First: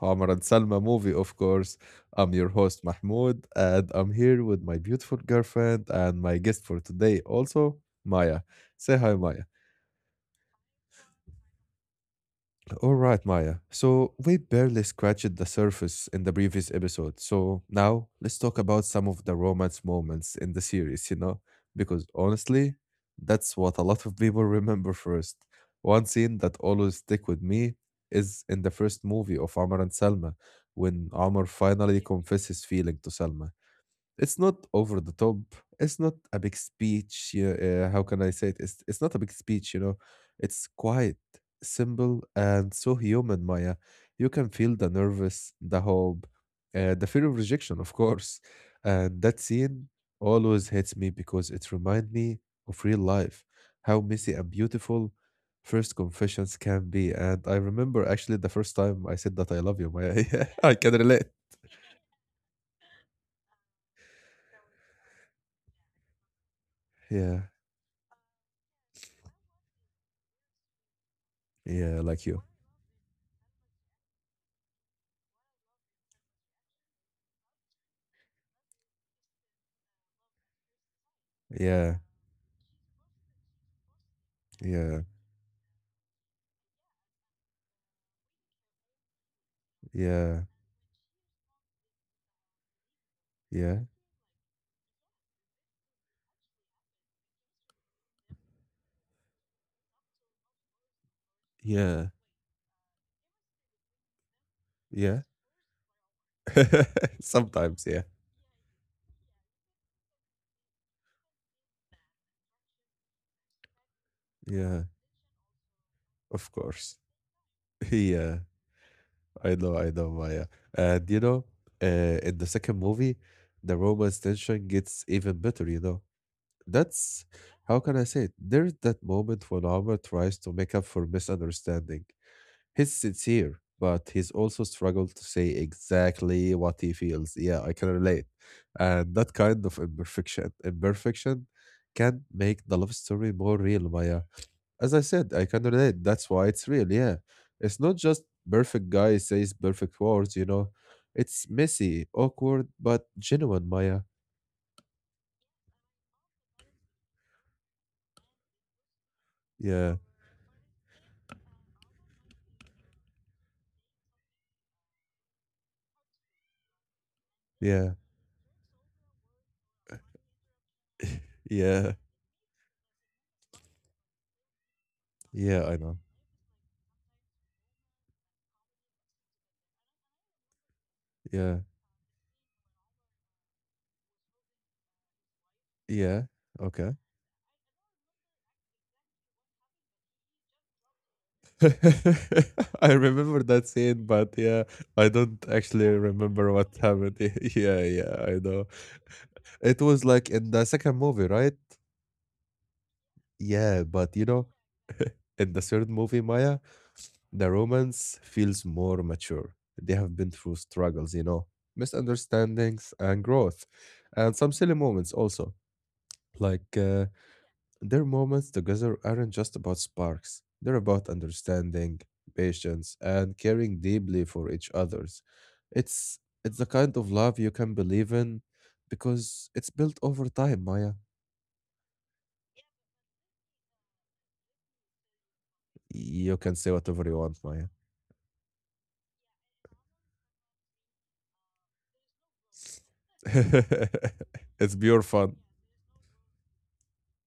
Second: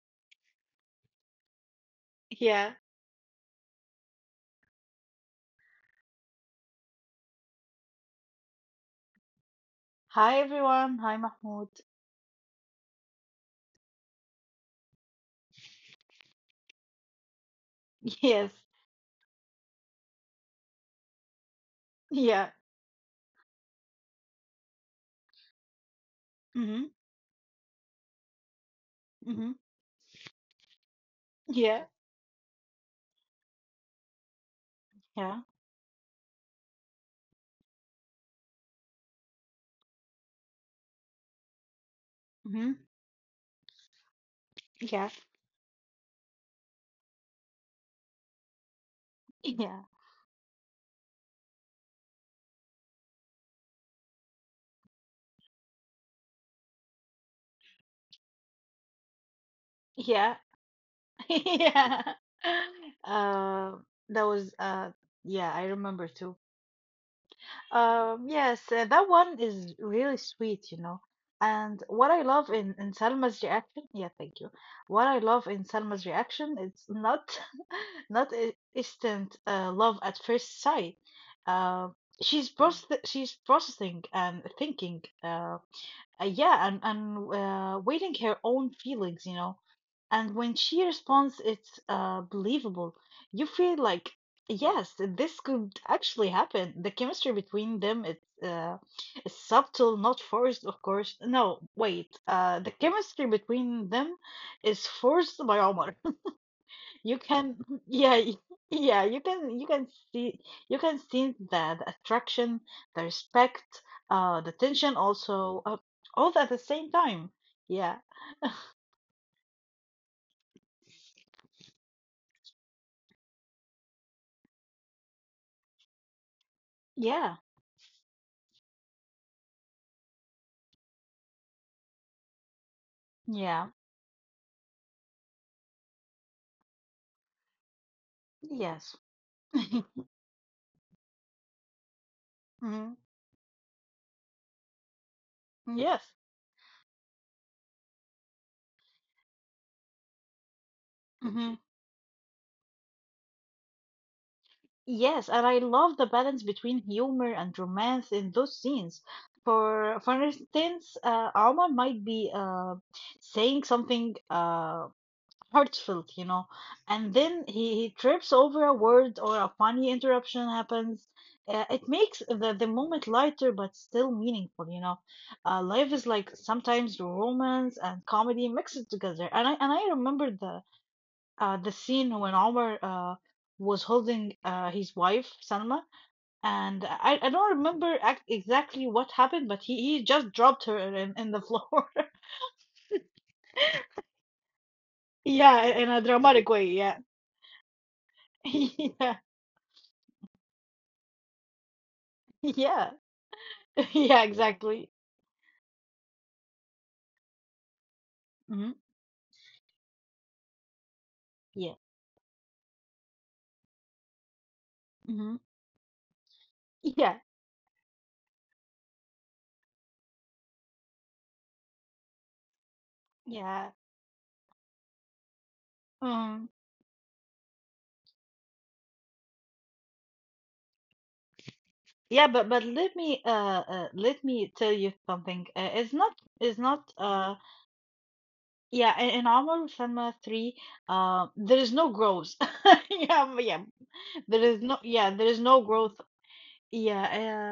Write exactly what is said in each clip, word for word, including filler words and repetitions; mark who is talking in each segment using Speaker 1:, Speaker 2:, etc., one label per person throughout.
Speaker 1: Omar and Salma movie, of course. I'm your
Speaker 2: Yeah.
Speaker 1: host, Mahmoud, and I'm here with my beautiful girlfriend and my guest for today, also, Maya. Say hi, Maya.
Speaker 2: Hi everyone. Hi Mahmoud.
Speaker 1: All right, Maya. So we barely scratched the surface in the previous episode. So now
Speaker 2: Yes.
Speaker 1: let's talk about some of the romance moments in the series, you know? Because
Speaker 2: Yeah.
Speaker 1: honestly, that's what a lot of people remember first. One scene that
Speaker 2: Mhm.
Speaker 1: always stick with me is in the first
Speaker 2: Mhm.
Speaker 1: movie of Amr and Salma when Amr
Speaker 2: Yeah.
Speaker 1: finally confesses feeling to Salma. It's not over
Speaker 2: Yeah.
Speaker 1: the top. It's not a big speech. Yeah, uh, how can I say it? It's it's not a big speech. You know, it's quiet, simple,
Speaker 2: Mhm.
Speaker 1: and so human. Maya, you can feel
Speaker 2: Yeah.
Speaker 1: the nervous, the hope, uh, the fear of rejection, of course. And that
Speaker 2: Yeah.
Speaker 1: scene always hits me because it reminds me of real life, how messy and beautiful first confessions can be. And I remember actually the first time I said that I love you,
Speaker 2: Yeah.
Speaker 1: Maya. Yeah, I can relate.
Speaker 2: Yeah. Uh, that was uh yeah, I remember too.
Speaker 1: Yeah,
Speaker 2: Um, yes, uh, that one is really sweet, you know. And what I
Speaker 1: yeah,
Speaker 2: love
Speaker 1: like you.
Speaker 2: in, in Salma's reaction, yeah, thank you. What I love in Salma's reaction, it's not not i- instant uh, love at first sight. Uh,
Speaker 1: Yeah.
Speaker 2: she's Mm. process she's processing and thinking,
Speaker 1: Yeah,
Speaker 2: uh, uh, yeah, and and uh, waiting her own feelings, you know. And when
Speaker 1: yeah,
Speaker 2: she responds, it's uh, believable. You feel
Speaker 1: yeah,
Speaker 2: like, yes, this could actually happen. The chemistry between them it's uh, is subtle, not forced, of course. No, wait.
Speaker 1: yeah,
Speaker 2: Uh, the chemistry between them is forced
Speaker 1: yeah.
Speaker 2: by Omar. You can,
Speaker 1: Sometimes,
Speaker 2: yeah,
Speaker 1: yeah,
Speaker 2: y- yeah. You can, you can see, you can see that the attraction, the respect, uh, the tension,
Speaker 1: yeah,
Speaker 2: also, uh, all at the
Speaker 1: of
Speaker 2: same
Speaker 1: course.
Speaker 2: time. Yeah,
Speaker 1: Yeah, I know, I know, Maya. And you know, uh, in the second movie, the romance tension gets even better, you know.
Speaker 2: yeah,
Speaker 1: That's how can I say it? There's that moment when Alma tries to make up for misunderstanding. He's
Speaker 2: yeah.
Speaker 1: sincere, but he's also struggled to say exactly what he feels. Yeah, I can relate.
Speaker 2: Yes.
Speaker 1: And that kind of imperfection, imperfection can
Speaker 2: Hmm.
Speaker 1: make the love story more real, Maya. As I said, I can
Speaker 2: Yes.
Speaker 1: relate. That's why it's real. Yeah. It's not just perfect guy says perfect words, you know.
Speaker 2: Hmm.
Speaker 1: It's messy, awkward, but genuine, Maya.
Speaker 2: Yes, and I love the balance between humor and romance in those scenes. For for
Speaker 1: Yeah,
Speaker 2: instance, uh, Omar might be uh, saying something uh, heartfelt, you know, and then he, he
Speaker 1: yeah,
Speaker 2: trips over a word or a funny interruption happens. Uh, it
Speaker 1: yeah,
Speaker 2: makes the, the moment lighter but still meaningful, you know. Uh,
Speaker 1: yeah,
Speaker 2: life
Speaker 1: I
Speaker 2: is
Speaker 1: know.
Speaker 2: like sometimes romance and comedy mixed together, and I and I remember the uh, the
Speaker 1: Yeah,
Speaker 2: scene when Omar uh, was holding uh, his wife Salma,
Speaker 1: yeah.
Speaker 2: and
Speaker 1: Okay.
Speaker 2: I, I don't remember ac exactly what happened, but he, he just dropped her in, in the floor.
Speaker 1: I remember that scene, but yeah, I
Speaker 2: Yeah,
Speaker 1: don't
Speaker 2: in a
Speaker 1: actually
Speaker 2: dramatic way.
Speaker 1: remember
Speaker 2: Yeah,
Speaker 1: what happened. Yeah, yeah, I know.
Speaker 2: yeah,
Speaker 1: It was like in the second movie, right?
Speaker 2: yeah,
Speaker 1: Yeah,
Speaker 2: yeah,
Speaker 1: but you know,
Speaker 2: exactly.
Speaker 1: in the third movie, Maya, the romance
Speaker 2: Hmm.
Speaker 1: feels more mature. They have been through struggles, you know,
Speaker 2: Yeah,
Speaker 1: misunderstandings and growth, and some silly
Speaker 2: hmm,
Speaker 1: moments also, like
Speaker 2: yeah,
Speaker 1: uh, Their moments together aren't just about sparks, they're about understanding, patience, and
Speaker 2: yeah.
Speaker 1: caring deeply for each other's. It's
Speaker 2: Um,
Speaker 1: it's the kind of love you can believe in because it's built over time, Maya.
Speaker 2: yeah, but but let me uh, uh let me tell you something. Uh, it's not it's
Speaker 1: You can
Speaker 2: not
Speaker 1: say whatever
Speaker 2: uh
Speaker 1: you want, Maya.
Speaker 2: yeah in, in Omar Salma three. Uh, there is no growth. Yeah, yeah. There is no,
Speaker 1: It's
Speaker 2: yeah, there
Speaker 1: pure
Speaker 2: is no
Speaker 1: fun.
Speaker 2: growth. Yeah,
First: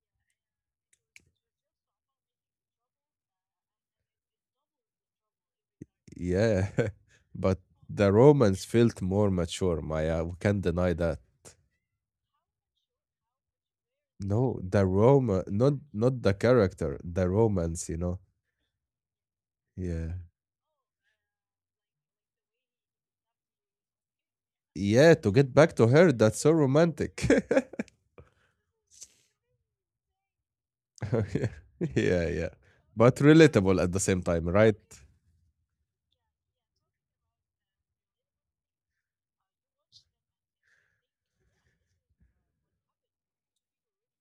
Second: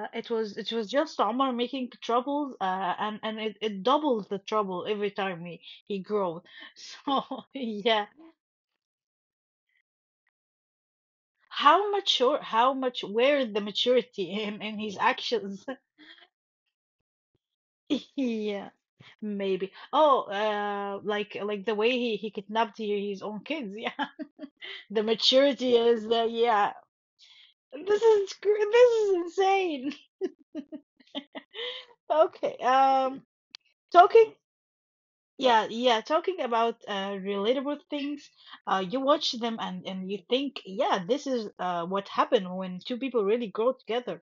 Speaker 2: uh, it was it was just Omar making troubles, uh, and and it, it doubles the trouble every time he he grows.
Speaker 1: Yeah.
Speaker 2: So
Speaker 1: But
Speaker 2: yeah,
Speaker 1: the romance felt more mature, Maya. We can't deny that.
Speaker 2: how mature, how much, where the maturity
Speaker 1: No,
Speaker 2: in in
Speaker 1: the
Speaker 2: his
Speaker 1: Roma,
Speaker 2: actions?
Speaker 1: not not the character, the romance, you know.
Speaker 2: Yeah, maybe.
Speaker 1: Yeah.
Speaker 2: Oh, uh, like like the way he he kidnapped he- his own kids. Yeah, the
Speaker 1: Yeah, to get
Speaker 2: maturity
Speaker 1: back to
Speaker 2: is
Speaker 1: her,
Speaker 2: uh,
Speaker 1: that's so
Speaker 2: yeah.
Speaker 1: romantic.
Speaker 2: This is cr- this is insane.
Speaker 1: Yeah, yeah, yeah.
Speaker 2: Okay,
Speaker 1: But
Speaker 2: um.
Speaker 1: relatable at the same
Speaker 2: Talking
Speaker 1: time, right?
Speaker 2: Yeah, yeah, talking about uh, relatable things, uh, you watch them and, and you think, yeah, this is uh, what happened when two people really grow together.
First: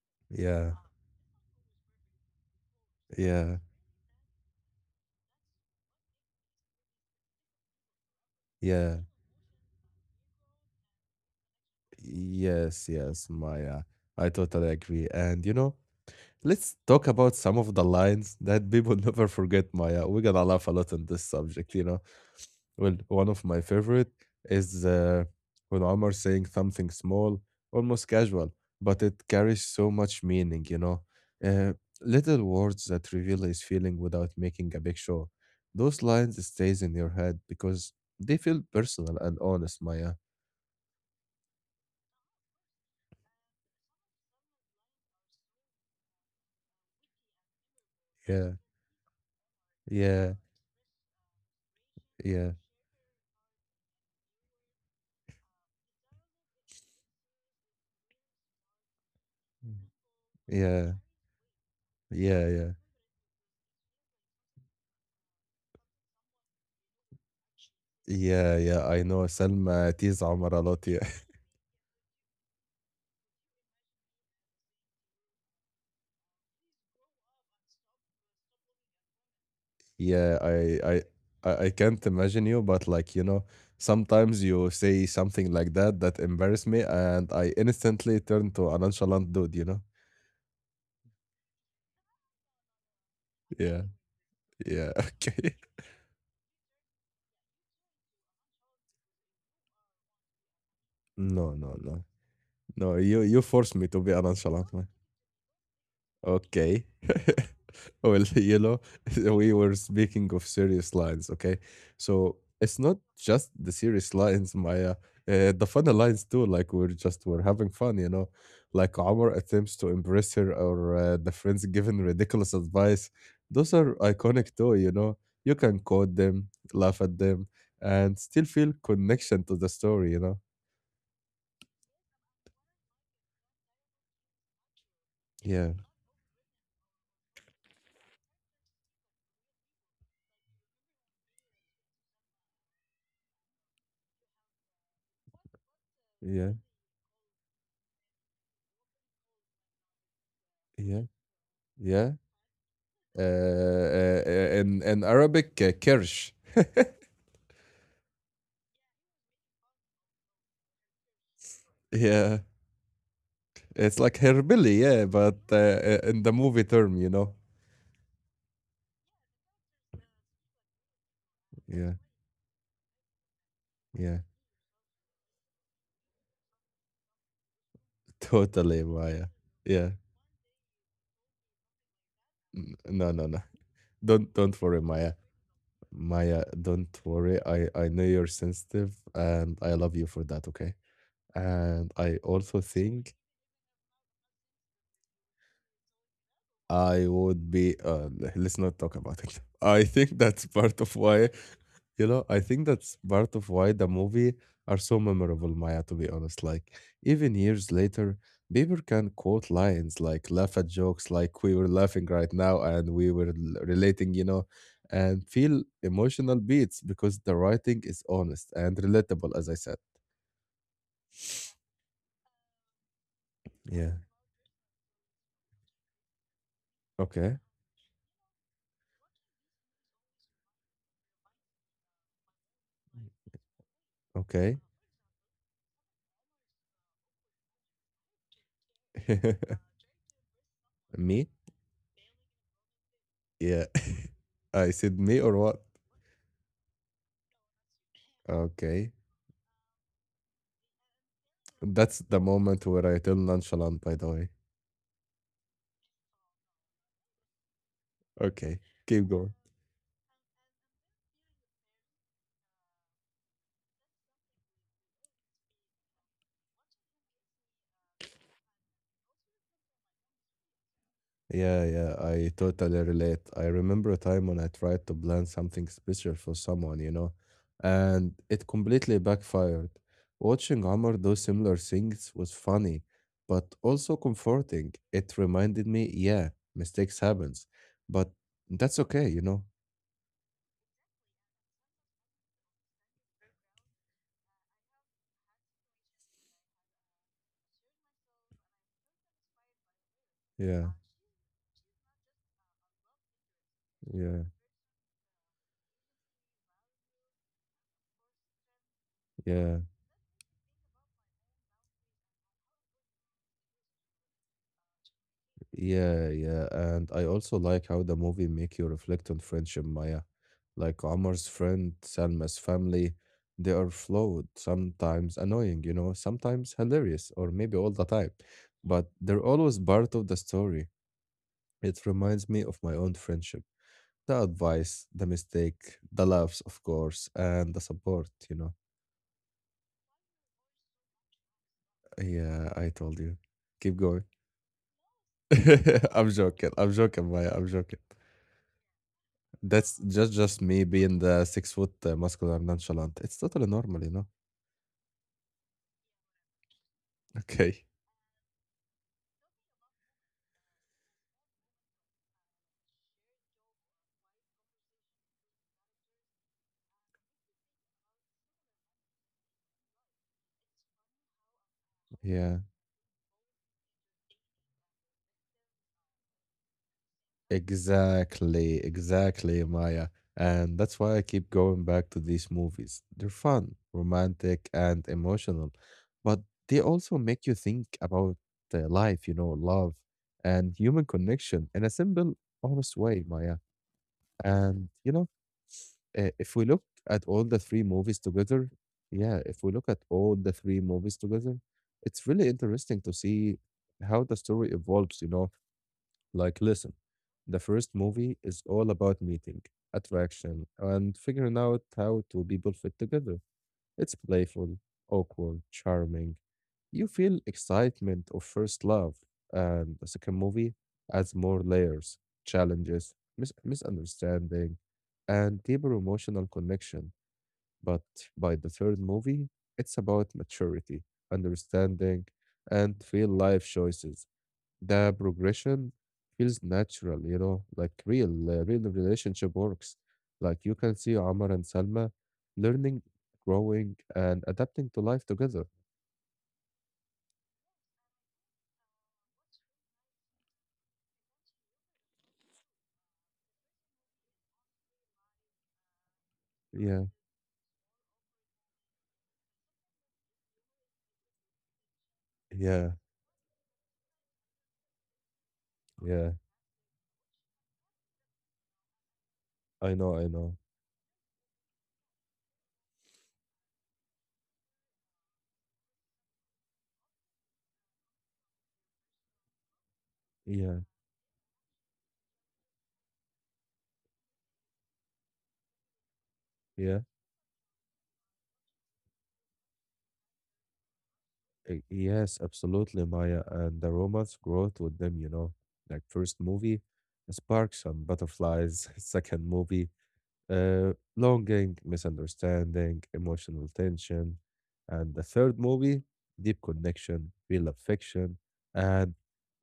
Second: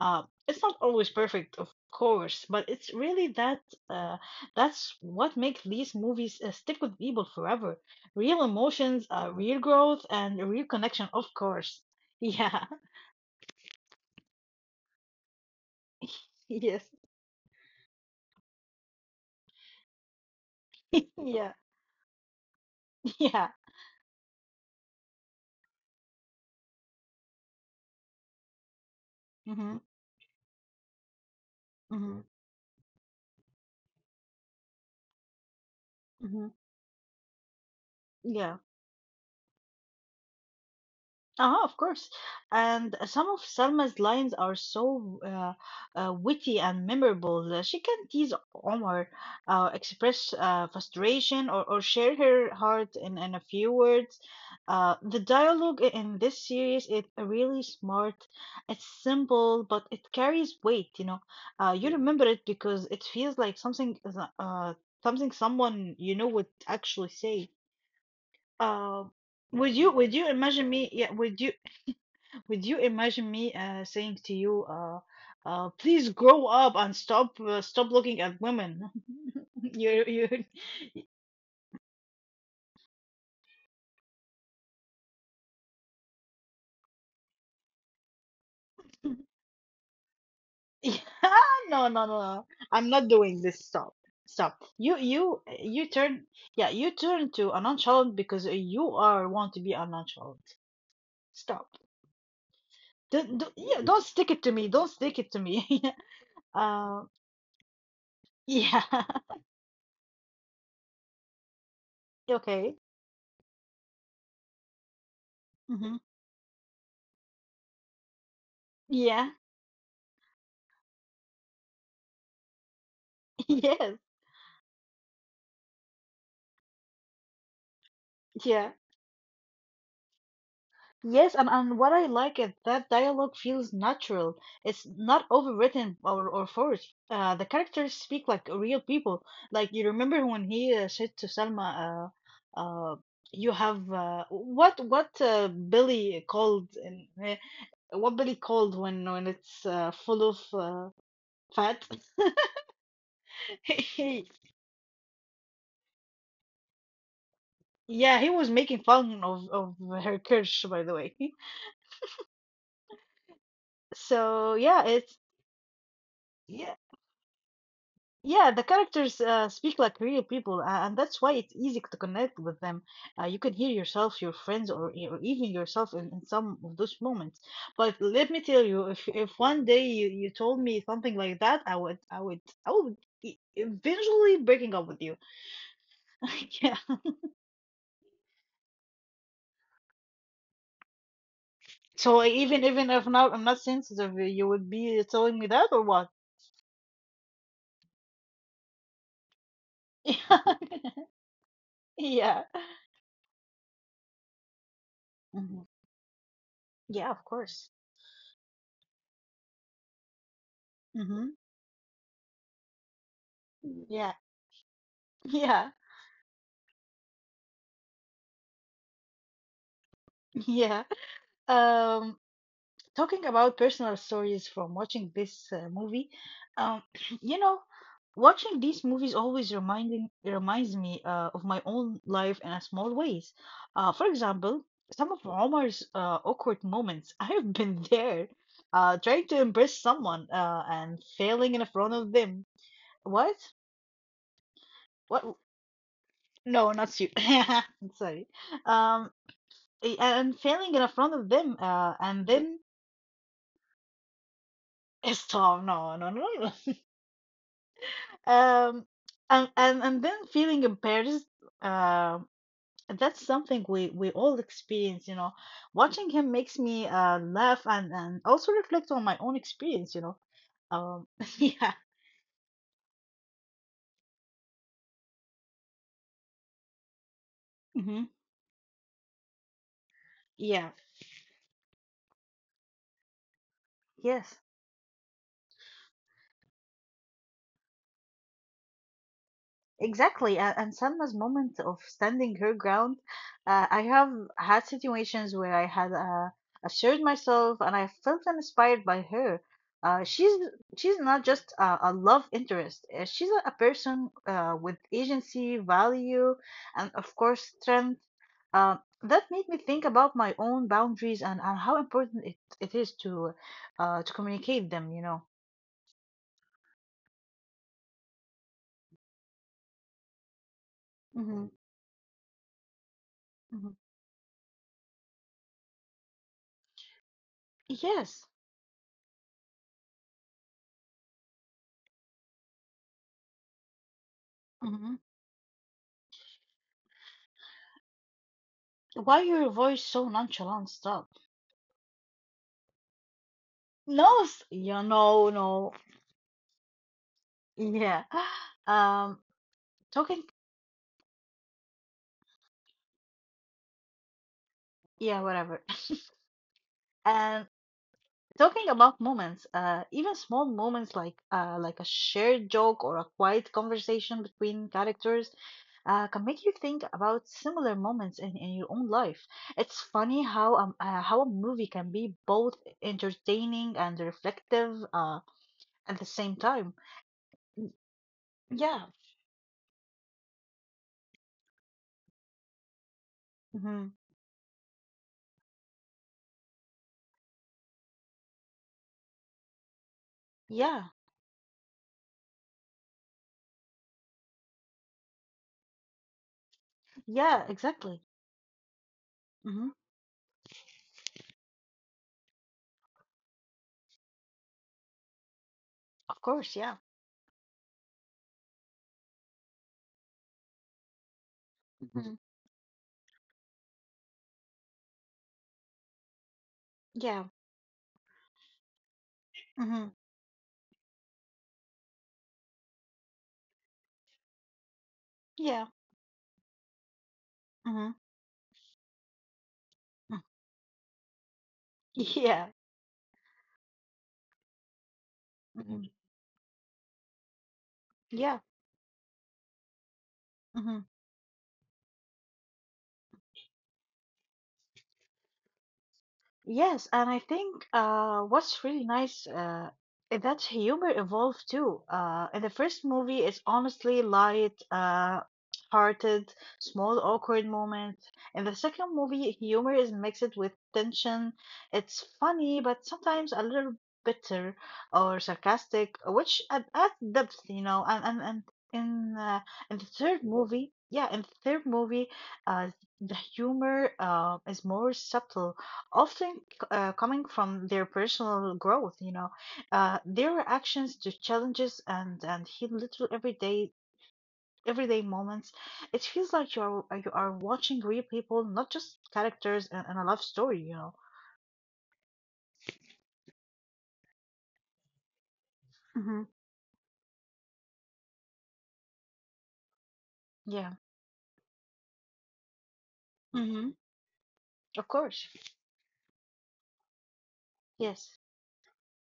Speaker 2: Uh, it's
Speaker 1: Yeah,
Speaker 2: not always perfect, of course, but it's really
Speaker 1: yeah,
Speaker 2: that uh, that's what makes these movies uh, stick with people forever. Real
Speaker 1: yeah.
Speaker 2: emotions, uh, real growth, and a real connection, of course. Yeah,
Speaker 1: Yes, yes, Maya. I totally agree. And you know, let's
Speaker 2: yes,
Speaker 1: talk about some of the lines that people never forget, Maya. We're gonna laugh a lot on this
Speaker 2: yeah,
Speaker 1: subject, you know. Well, one of
Speaker 2: yeah.
Speaker 1: my favorite is uh, when Omar saying something small, almost casual, but it carries
Speaker 2: Hmm.
Speaker 1: so much meaning, you know. Uh,
Speaker 2: Hmm.
Speaker 1: Little words that reveal his feeling without making a big show. Those lines
Speaker 2: Hmm.
Speaker 1: stays in your head because they feel
Speaker 2: Yeah.
Speaker 1: personal and honest, Maya.
Speaker 2: Ah, of course. And uh, some of Salma's lines are so uh, uh, witty and memorable. Uh, She can tease
Speaker 1: Yeah,
Speaker 2: Omar, uh,
Speaker 1: yeah,
Speaker 2: express uh, frustration, or, or share
Speaker 1: yeah,
Speaker 2: her heart in, in a few words. Uh, the dialogue i- in this series is really smart. It's simple, but it carries
Speaker 1: yeah,
Speaker 2: weight, you know. Uh, you remember
Speaker 1: yeah,
Speaker 2: it
Speaker 1: yeah.
Speaker 2: because it feels like something, is, uh, something someone you know would actually say.
Speaker 1: Yeah, yeah, I
Speaker 2: Uh,
Speaker 1: know
Speaker 2: would
Speaker 1: Selma
Speaker 2: you would
Speaker 1: tease
Speaker 2: you
Speaker 1: Amar a
Speaker 2: imagine me
Speaker 1: Yeah,
Speaker 2: yeah would you would you imagine me uh, saying to you, uh, uh, please grow up and stop uh, stop looking at women? you
Speaker 1: yeah,
Speaker 2: you
Speaker 1: I, I, I I can't imagine you, but like you know, sometimes you say something like that that embarrass me, and I instantly turn to a nonchalant dude. You know?
Speaker 2: yeah, no no no no. I'm not doing this.
Speaker 1: Yeah,
Speaker 2: Stop stop.
Speaker 1: yeah,
Speaker 2: You you
Speaker 1: okay.
Speaker 2: you turn yeah you turn to a nonchalant because you are want to be a nonchalant.
Speaker 1: No, no,
Speaker 2: Stop.
Speaker 1: no, no. You you
Speaker 2: Don't, don't,
Speaker 1: force me
Speaker 2: yeah,
Speaker 1: to
Speaker 2: don't
Speaker 1: be a
Speaker 2: stick it to
Speaker 1: nonchalant
Speaker 2: me.
Speaker 1: man.
Speaker 2: Don't stick it to me.
Speaker 1: Okay.
Speaker 2: uh,
Speaker 1: Well, you know,
Speaker 2: yeah.
Speaker 1: we were speaking of serious lines, okay? So it's
Speaker 2: okay.
Speaker 1: not just the serious lines, Maya. Uh, the funny
Speaker 2: Hmm.
Speaker 1: lines too, like we're just we're having fun, you know. Like Omar
Speaker 2: Yeah.
Speaker 1: attempts to impress her, or uh, the friends giving ridiculous advice. Those are
Speaker 2: Yes.
Speaker 1: iconic too, you know. You can quote them, laugh at them, and still feel
Speaker 2: Yeah.
Speaker 1: connection to the story, you know.
Speaker 2: Yes, and, and what I like is that dialogue feels natural. It's not
Speaker 1: Yeah,
Speaker 2: overwritten or, or forced. Uh, the characters speak like real people. Like you remember when he uh, said to Selma, uh, uh, "You have uh, what what uh, Billy
Speaker 1: yeah,
Speaker 2: called and uh, what Billy called when when it's uh, full of uh,
Speaker 1: yeah,
Speaker 2: fat."
Speaker 1: yeah. Uh,
Speaker 2: He,
Speaker 1: uh, in in Arabic uh, kirsch.
Speaker 2: yeah, he was making fun of of her curse, by the way.
Speaker 1: Yeah, it's like
Speaker 2: So
Speaker 1: herbili,
Speaker 2: yeah,
Speaker 1: yeah,
Speaker 2: it's.
Speaker 1: but uh, uh, in the movie term, you know.
Speaker 2: Yeah, the characters uh, speak like real people, uh, and that's why it's
Speaker 1: Yeah,
Speaker 2: easy to connect with them. Uh, you can hear
Speaker 1: yeah,
Speaker 2: yourself, your friends, or, e- or even yourself in, in some of those moments. But let me tell
Speaker 1: totally,
Speaker 2: you, if
Speaker 1: Maya.
Speaker 2: if one
Speaker 1: Yeah,
Speaker 2: day you, you told me something like that, I would I would
Speaker 1: N-
Speaker 2: I
Speaker 1: no,
Speaker 2: would
Speaker 1: no, no.
Speaker 2: e-
Speaker 1: Don't
Speaker 2: eventually
Speaker 1: don't worry,
Speaker 2: breaking up
Speaker 1: Maya.
Speaker 2: with you.
Speaker 1: Maya,
Speaker 2: Yeah.
Speaker 1: don't worry. I I know you're sensitive, and I love you for that. Okay. And I
Speaker 2: So
Speaker 1: also
Speaker 2: even even
Speaker 1: think
Speaker 2: if not I'm not sensitive, you would be telling me that or what?
Speaker 1: I would be uh, l- let's not talk about it. I think that's part of
Speaker 2: Yeah.
Speaker 1: why, you know, I
Speaker 2: Yeah.
Speaker 1: think that's part of why the movie are so memorable,
Speaker 2: Mhm.
Speaker 1: Maya, to be honest. Like,
Speaker 2: Yeah,
Speaker 1: even
Speaker 2: of
Speaker 1: years
Speaker 2: course.
Speaker 1: later, people can quote lines, like laugh at jokes, like
Speaker 2: Hmm.
Speaker 1: we were laughing right now and we were l- relating, you
Speaker 2: Yeah.
Speaker 1: know, and feel
Speaker 2: Yeah.
Speaker 1: emotional beats because the writing is honest and relatable, as I said.
Speaker 2: Yeah. Um, Talking about
Speaker 1: Yeah.
Speaker 2: personal stories from watching this uh, movie, um,
Speaker 1: Okay.
Speaker 2: you know, watching these movies always reminding reminds me uh, of my own life in a small ways. Uh, for
Speaker 1: Okay.
Speaker 2: example, some of Omar's uh, awkward moments. I have been there, uh, trying to impress someone uh, and
Speaker 1: Me?
Speaker 2: failing in front of them. What?
Speaker 1: Yeah. I said me or
Speaker 2: What?
Speaker 1: what?
Speaker 2: No, not you. Sorry.
Speaker 1: Okay.
Speaker 2: Um, a- and failing in front of them,
Speaker 1: That's
Speaker 2: uh,
Speaker 1: the
Speaker 2: and
Speaker 1: moment
Speaker 2: then
Speaker 1: where I tell nonchalant, by the way.
Speaker 2: stop. No, no, no.
Speaker 1: Okay, keep
Speaker 2: Um,
Speaker 1: going.
Speaker 2: and, and and then feeling embarrassed, uh, that's something we we all experience, you know. Watching him makes me uh laugh and and also reflect on my own experience, you know. Um,
Speaker 1: Yeah, yeah,
Speaker 2: yeah,
Speaker 1: I totally relate. I remember a time when I tried to plan something special for someone, you know, and
Speaker 2: hmm,
Speaker 1: it completely backfired. Watching
Speaker 2: yeah,
Speaker 1: Omar do similar things was funny, but also
Speaker 2: yes.
Speaker 1: comforting. It reminded me, yeah, mistakes happens, but that's okay, you know.
Speaker 2: Exactly, uh, and Selma's moment of standing her ground. Uh, I have had situations where I had uh, assured myself, and I felt inspired by her. Uh, she's
Speaker 1: Yeah,
Speaker 2: she's not just a, a love interest. Uh, She's a, a
Speaker 1: yeah,
Speaker 2: person uh, with agency, value, and of course strength. Uh, that
Speaker 1: yeah.
Speaker 2: made me think about my own boundaries and, and how important it, it is to uh, to communicate them. You know.
Speaker 1: Yeah, yeah, and I also like how the movie make you reflect on friendship, Maya. Like Omar's
Speaker 2: Mm-hmm.
Speaker 1: friend, Salma's family, they are
Speaker 2: Mm-hmm.
Speaker 1: flawed, sometimes annoying, you know, sometimes hilarious, or maybe all the time.
Speaker 2: Yes.
Speaker 1: But they're always part of the story. It reminds me of my own friendship. The advice, the mistake, the laughs, of course, and the support, you know.
Speaker 2: Why your voice so nonchalant? Stop.
Speaker 1: Yeah, I told you. Keep going.
Speaker 2: No, s- yeah, no, no.
Speaker 1: I'm joking. I'm joking, Maya. I'm joking.
Speaker 2: Yeah. Um,
Speaker 1: That's just just
Speaker 2: talking,
Speaker 1: me being the six foot uh, muscular nonchalant. It's totally normal, you know.
Speaker 2: yeah, whatever.
Speaker 1: Okay.
Speaker 2: And talking about moments, uh, even small moments like uh, like a shared joke or a quiet conversation between characters, uh, can make you think about similar moments in, in your own life. It's funny how um, uh, how a movie can
Speaker 1: Yeah,
Speaker 2: be both entertaining and reflective uh, at the same time.
Speaker 1: exactly,
Speaker 2: Yeah.
Speaker 1: exactly, Maya. And that's why I keep going back to these movies. They're fun,
Speaker 2: Hmm.
Speaker 1: romantic, and emotional, but they also make you think about uh, life, you know, love and human
Speaker 2: Yeah.
Speaker 1: connection in a simple, honest way, Maya. And, you know, uh, if we look at all the three
Speaker 2: Yeah.
Speaker 1: movies
Speaker 2: Exactly.
Speaker 1: together, yeah, if we look at
Speaker 2: Hmm.
Speaker 1: all the three movies together, it's really interesting to see how the story evolves, you know. Like,
Speaker 2: Of
Speaker 1: listen,
Speaker 2: course, yeah.
Speaker 1: the first movie is all about meeting, attraction, and figuring out how two
Speaker 2: Hmm.
Speaker 1: people fit together. It's playful, awkward, charming. You feel
Speaker 2: Yeah.
Speaker 1: excitement of first love, and the second
Speaker 2: Hmm.
Speaker 1: movie adds more layers, challenges, mis- misunderstanding, and deeper
Speaker 2: Yeah.
Speaker 1: emotional connection. But
Speaker 2: Hmm.
Speaker 1: by the third movie, it's about maturity, understanding,
Speaker 2: Yeah.
Speaker 1: and real life choices. The progression
Speaker 2: Hmm.
Speaker 1: feels natural, you know, like real, uh, real
Speaker 2: Yeah.
Speaker 1: relationship works. Like you can see
Speaker 2: Hmm. Yeah.
Speaker 1: Omar and Salma learning, growing, and adapting to life together.
Speaker 2: Yes, and I think uh, what's really nice uh, is that humor evolved too. Uh, in the first movie, it's honestly light, uh, hearted,
Speaker 1: Yeah,
Speaker 2: small, awkward moments. In the second movie, humor is mixed with tension. It's
Speaker 1: yeah,
Speaker 2: funny, but sometimes a little bitter or
Speaker 1: yeah.
Speaker 2: sarcastic, which ad- adds depth, you know. And and and in uh,
Speaker 1: I know, I
Speaker 2: in the
Speaker 1: know.
Speaker 2: third movie, yeah, in the third movie, uh, the humor uh, is more subtle often c- uh, coming from their personal growth, you know, uh, their
Speaker 1: Yeah,
Speaker 2: reactions to challenges and and hit little everyday everyday moments. It feels
Speaker 1: yeah.
Speaker 2: like you are you are watching real people, not just characters in, in a love story, you know.
Speaker 1: Uh, Yes, absolutely, Maya. And the romance growth with them, you know, like first
Speaker 2: Hmm.
Speaker 1: movie, sparks and butterflies. Second movie, uh,
Speaker 2: Yeah,
Speaker 1: longing, misunderstanding, emotional
Speaker 2: hmm,
Speaker 1: tension. And the
Speaker 2: of
Speaker 1: third
Speaker 2: course.
Speaker 1: movie, deep connection, real affection,
Speaker 2: Yes.
Speaker 1: and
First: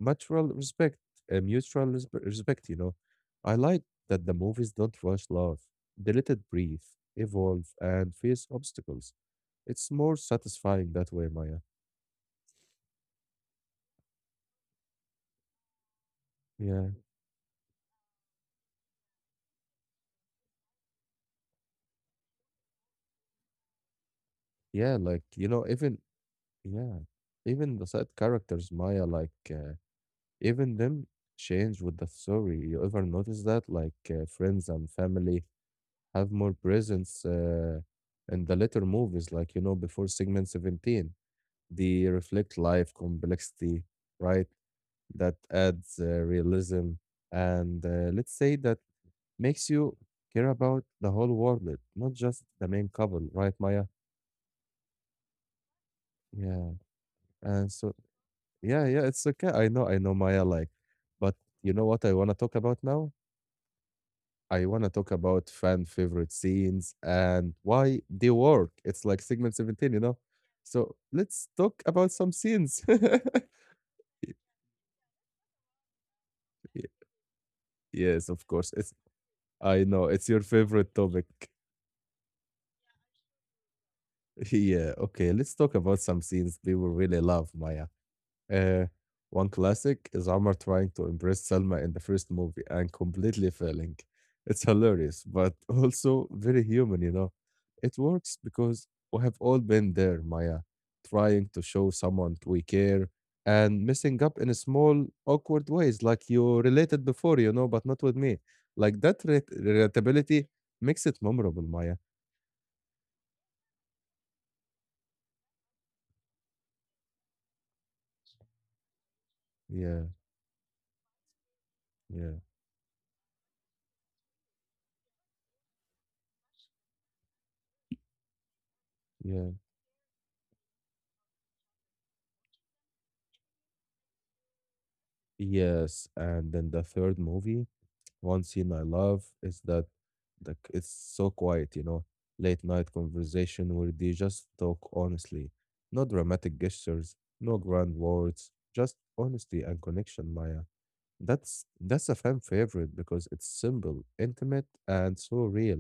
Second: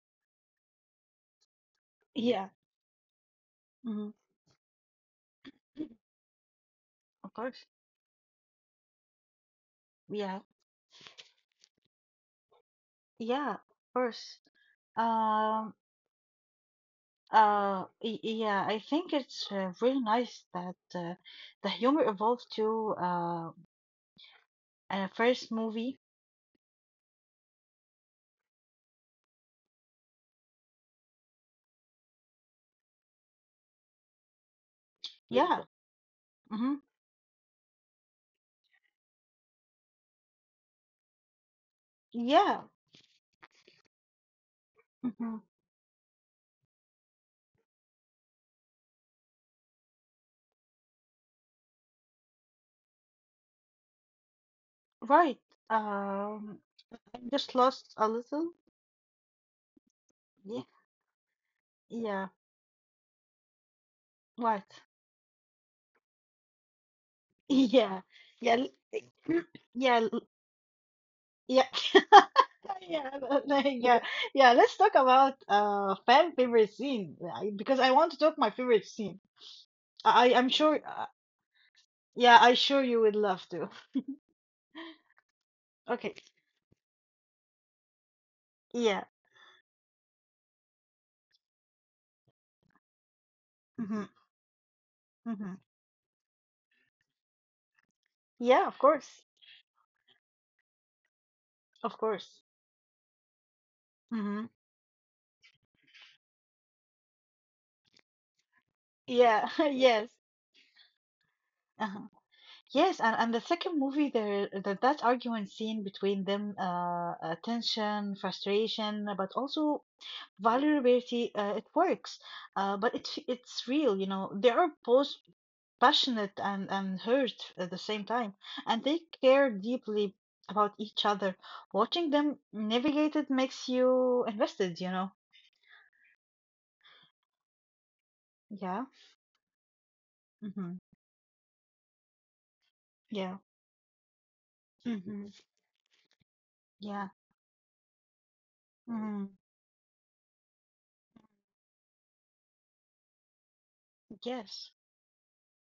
Speaker 1: mutual respect, uh, mutual respe-
Speaker 2: Yeah.
Speaker 1: respect, you know. I like
Speaker 2: Hmm.
Speaker 1: that the movies don't rush love, they let it breathe,
Speaker 2: Of course.
Speaker 1: evolve, and face obstacles. It's more
Speaker 2: Yeah.
Speaker 1: satisfying that way, Maya.
Speaker 2: Yeah, of course. Um,
Speaker 1: Yeah.
Speaker 2: uh, y- yeah, I think it's uh, really nice that uh, the humor evolved too. Uh,
Speaker 1: Yeah,
Speaker 2: Uh,
Speaker 1: like, you
Speaker 2: first
Speaker 1: know, even,
Speaker 2: movie,
Speaker 1: yeah, even the side characters, Maya, like, uh, even them change with the story. You ever notice that? Like uh, friends and family
Speaker 2: yeah,
Speaker 1: have more
Speaker 2: hmm,
Speaker 1: presence uh, in the later movies, like, you know, before segment seventeen. They reflect
Speaker 2: yeah,
Speaker 1: life complexity, right?
Speaker 2: hmm,
Speaker 1: That adds uh, realism. And uh, let's say that makes you care about the whole world, not just the main couple, right, Maya?
Speaker 2: right. Um,
Speaker 1: Yeah.
Speaker 2: I just
Speaker 1: And
Speaker 2: lost
Speaker 1: so,
Speaker 2: a little.
Speaker 1: yeah, yeah, it's okay. I know, I know, Maya,
Speaker 2: Yeah,
Speaker 1: like, but you know what I
Speaker 2: yeah,
Speaker 1: want to talk about now? I
Speaker 2: What?
Speaker 1: want to talk about fan favorite scenes and why
Speaker 2: Yeah,
Speaker 1: they
Speaker 2: yeah, l-
Speaker 1: work. It's like segment seventeen,
Speaker 2: yeah,
Speaker 1: you know?
Speaker 2: l-
Speaker 1: So let's
Speaker 2: yeah.
Speaker 1: talk about some scenes.
Speaker 2: Yeah, like, yeah, yeah. Let's talk about uh fan favorite
Speaker 1: Y-
Speaker 2: scene I- because I want to
Speaker 1: yes,
Speaker 2: talk
Speaker 1: of
Speaker 2: my
Speaker 1: course.
Speaker 2: favorite
Speaker 1: It's
Speaker 2: scene.
Speaker 1: I know it's
Speaker 2: I
Speaker 1: your
Speaker 2: I'm sure.
Speaker 1: favorite
Speaker 2: Uh,
Speaker 1: topic.
Speaker 2: yeah, I sure you would love to.
Speaker 1: Yeah, okay. Let's talk about
Speaker 2: Okay.
Speaker 1: some scenes people really love, Maya. Uh,
Speaker 2: Yeah.
Speaker 1: One classic is Amar trying to impress Selma in the first movie and completely failing.
Speaker 2: Mm-hmm.
Speaker 1: It's hilarious,
Speaker 2: Mm-hmm.
Speaker 1: but also very human, you know. It works
Speaker 2: Yeah. Of
Speaker 1: because
Speaker 2: course.
Speaker 1: we have all been there, Maya, trying to
Speaker 2: Of
Speaker 1: show
Speaker 2: course.
Speaker 1: someone we care and messing
Speaker 2: Mm-hmm.
Speaker 1: up in a small, awkward ways, like you related before, you know, but not with me. Like that
Speaker 2: Yeah.
Speaker 1: re-
Speaker 2: Yes.
Speaker 1: relatability makes it memorable,
Speaker 2: Uh-huh.
Speaker 1: Maya.
Speaker 2: Yes, and, and the second movie, there that that argument scene between them, uh, uh, tension, frustration, but also
Speaker 1: Yeah,
Speaker 2: vulnerability, uh, it works.
Speaker 1: yeah,
Speaker 2: Uh, but it it's real, you know. They are both passionate and and hurt at the same time, and they care
Speaker 1: yeah.
Speaker 2: deeply about each other. Watching them navigate it makes you invested, you know.
Speaker 1: Yes, and then the third movie. One
Speaker 2: Yeah.
Speaker 1: scene I love is that like
Speaker 2: Mm-hmm.
Speaker 1: it's so quiet, you know, late night
Speaker 2: Yeah.
Speaker 1: conversation where they just talk
Speaker 2: Hmm.
Speaker 1: honestly. No dramatic
Speaker 2: Yeah.
Speaker 1: gestures, no grand words, just
Speaker 2: Mm-hmm.
Speaker 1: honesty and connection, Maya. That's that's a fan favorite because it's simple, intimate,
Speaker 2: Yes.
Speaker 1: and so real.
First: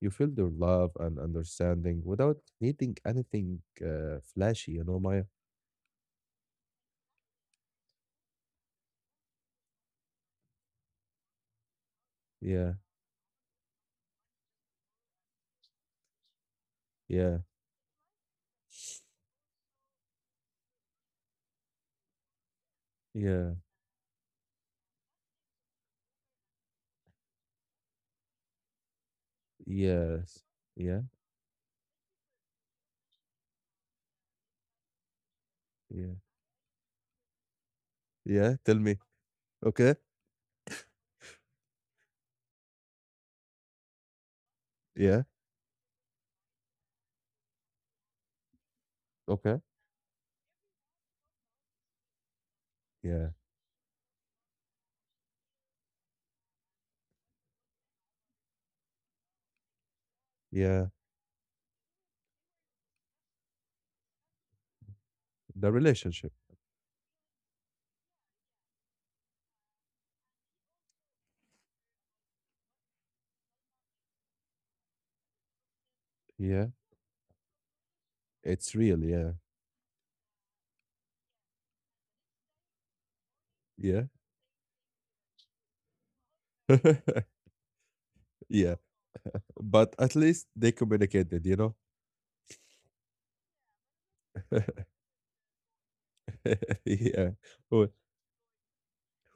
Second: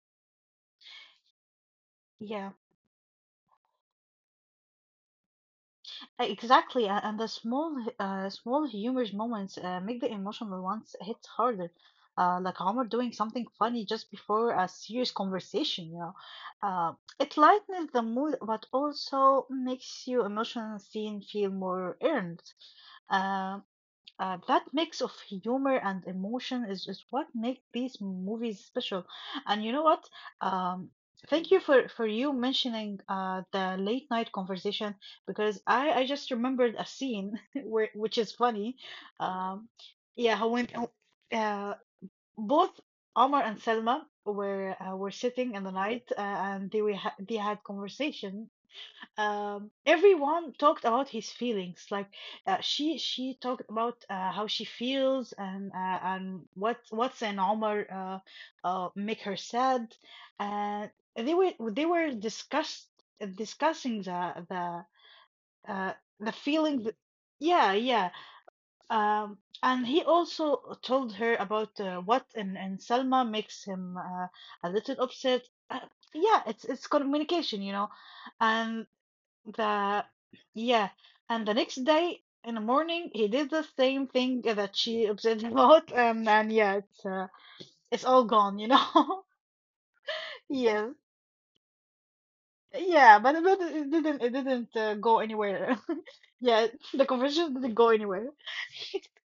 Speaker 1: You feel their love and understanding without
Speaker 2: Yeah.
Speaker 1: needing anything uh, flashy, you know, Maya.
Speaker 2: Exactly, a- and the small, uh, small humorous moments uh, make the emotional ones hit harder. Uh, like
Speaker 1: Yeah,
Speaker 2: Homer doing something funny just before a serious conversation, you know. Uh, it
Speaker 1: yeah,
Speaker 2: lightens the mood, but also makes your emotional scene feel more earned.
Speaker 1: yeah,
Speaker 2: Um, uh, that mix of humor and emotion is, is what make these movies special. And you know what?
Speaker 1: yes,
Speaker 2: Um,
Speaker 1: yeah,
Speaker 2: Thank you for, for you mentioning uh, the late night conversation because I, I
Speaker 1: yeah,
Speaker 2: just remembered a scene where which is
Speaker 1: yeah. Tell
Speaker 2: funny.
Speaker 1: me,
Speaker 2: Um,
Speaker 1: okay?
Speaker 2: yeah, how when uh, both Omar and Selma were uh, were
Speaker 1: Yeah.
Speaker 2: sitting in the night uh, and they were ha they had conversation
Speaker 1: Okay.
Speaker 2: um, everyone talked about his feelings. Like uh, she
Speaker 1: Yeah.
Speaker 2: she talked about uh, how she feels and uh, and what what's an Omar uh, uh, make her sad.
Speaker 1: Yeah.
Speaker 2: And they were they were discuss discussing the the
Speaker 1: The
Speaker 2: uh,
Speaker 1: relationship.
Speaker 2: the feeling. th- yeah, yeah. Um, and he also told her about uh, what and and Selma makes him uh, a little upset. Uh, yeah, it's
Speaker 1: Yeah.
Speaker 2: it's communication, you know.
Speaker 1: It's
Speaker 2: And
Speaker 1: real. Yeah.
Speaker 2: the yeah, and the next day in the morning he did the
Speaker 1: Yeah.
Speaker 2: same thing that she obsessed about, and and yeah, it's uh, it's all gone, you
Speaker 1: Yeah.
Speaker 2: know.
Speaker 1: But at least they
Speaker 2: Yes,
Speaker 1: communicated, you know?
Speaker 2: yeah, but it didn't it didn't it didn't, uh, go anywhere. Yeah, the
Speaker 1: Yeah.
Speaker 2: conversation didn't
Speaker 1: Well,
Speaker 2: go anywhere.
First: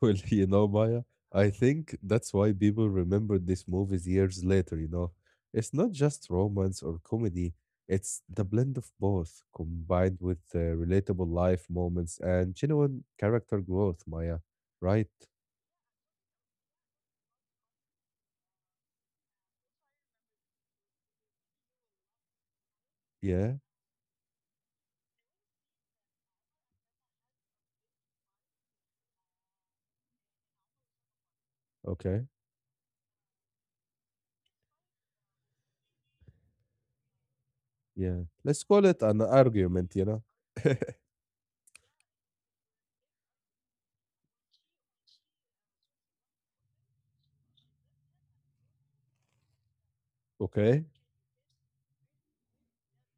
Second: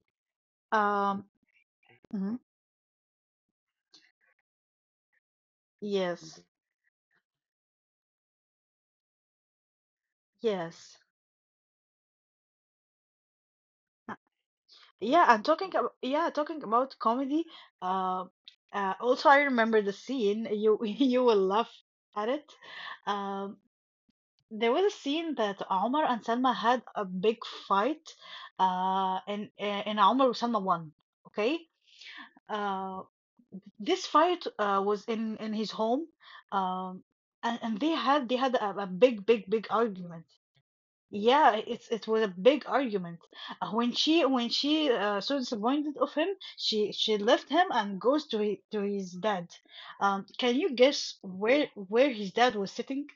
Speaker 1: well, you know, Maya,
Speaker 2: Um,
Speaker 1: I think that's
Speaker 2: mhm,
Speaker 1: why people remember these movies years later, you know? It's not just
Speaker 2: yes,
Speaker 1: romance or comedy, it's the blend of both combined with uh,
Speaker 2: yes.
Speaker 1: relatable life moments and genuine character growth,
Speaker 2: Uh,
Speaker 1: Maya. Right?
Speaker 2: Yeah, and talking about yeah, talking about comedy. Uh, uh, also, I remember the scene. You you will laugh at it. Um,
Speaker 1: Yeah.
Speaker 2: There was a scene that Omar and Salma had a big fight, uh, and and Omar Salma won. Okay,
Speaker 1: Okay.
Speaker 2: uh, this fight uh, was in in his home, um, and, and they
Speaker 1: Yeah.
Speaker 2: had they had
Speaker 1: Let's
Speaker 2: a,
Speaker 1: call
Speaker 2: a
Speaker 1: it an
Speaker 2: big big big
Speaker 1: argument, you know?
Speaker 2: argument. Yeah, it's it was a big argument. Uh, when she when she uh, so disappointed of him, she she left him and goes to his, to his dad. Um, can you
Speaker 1: Okay.
Speaker 2: guess where where his dad was sitting?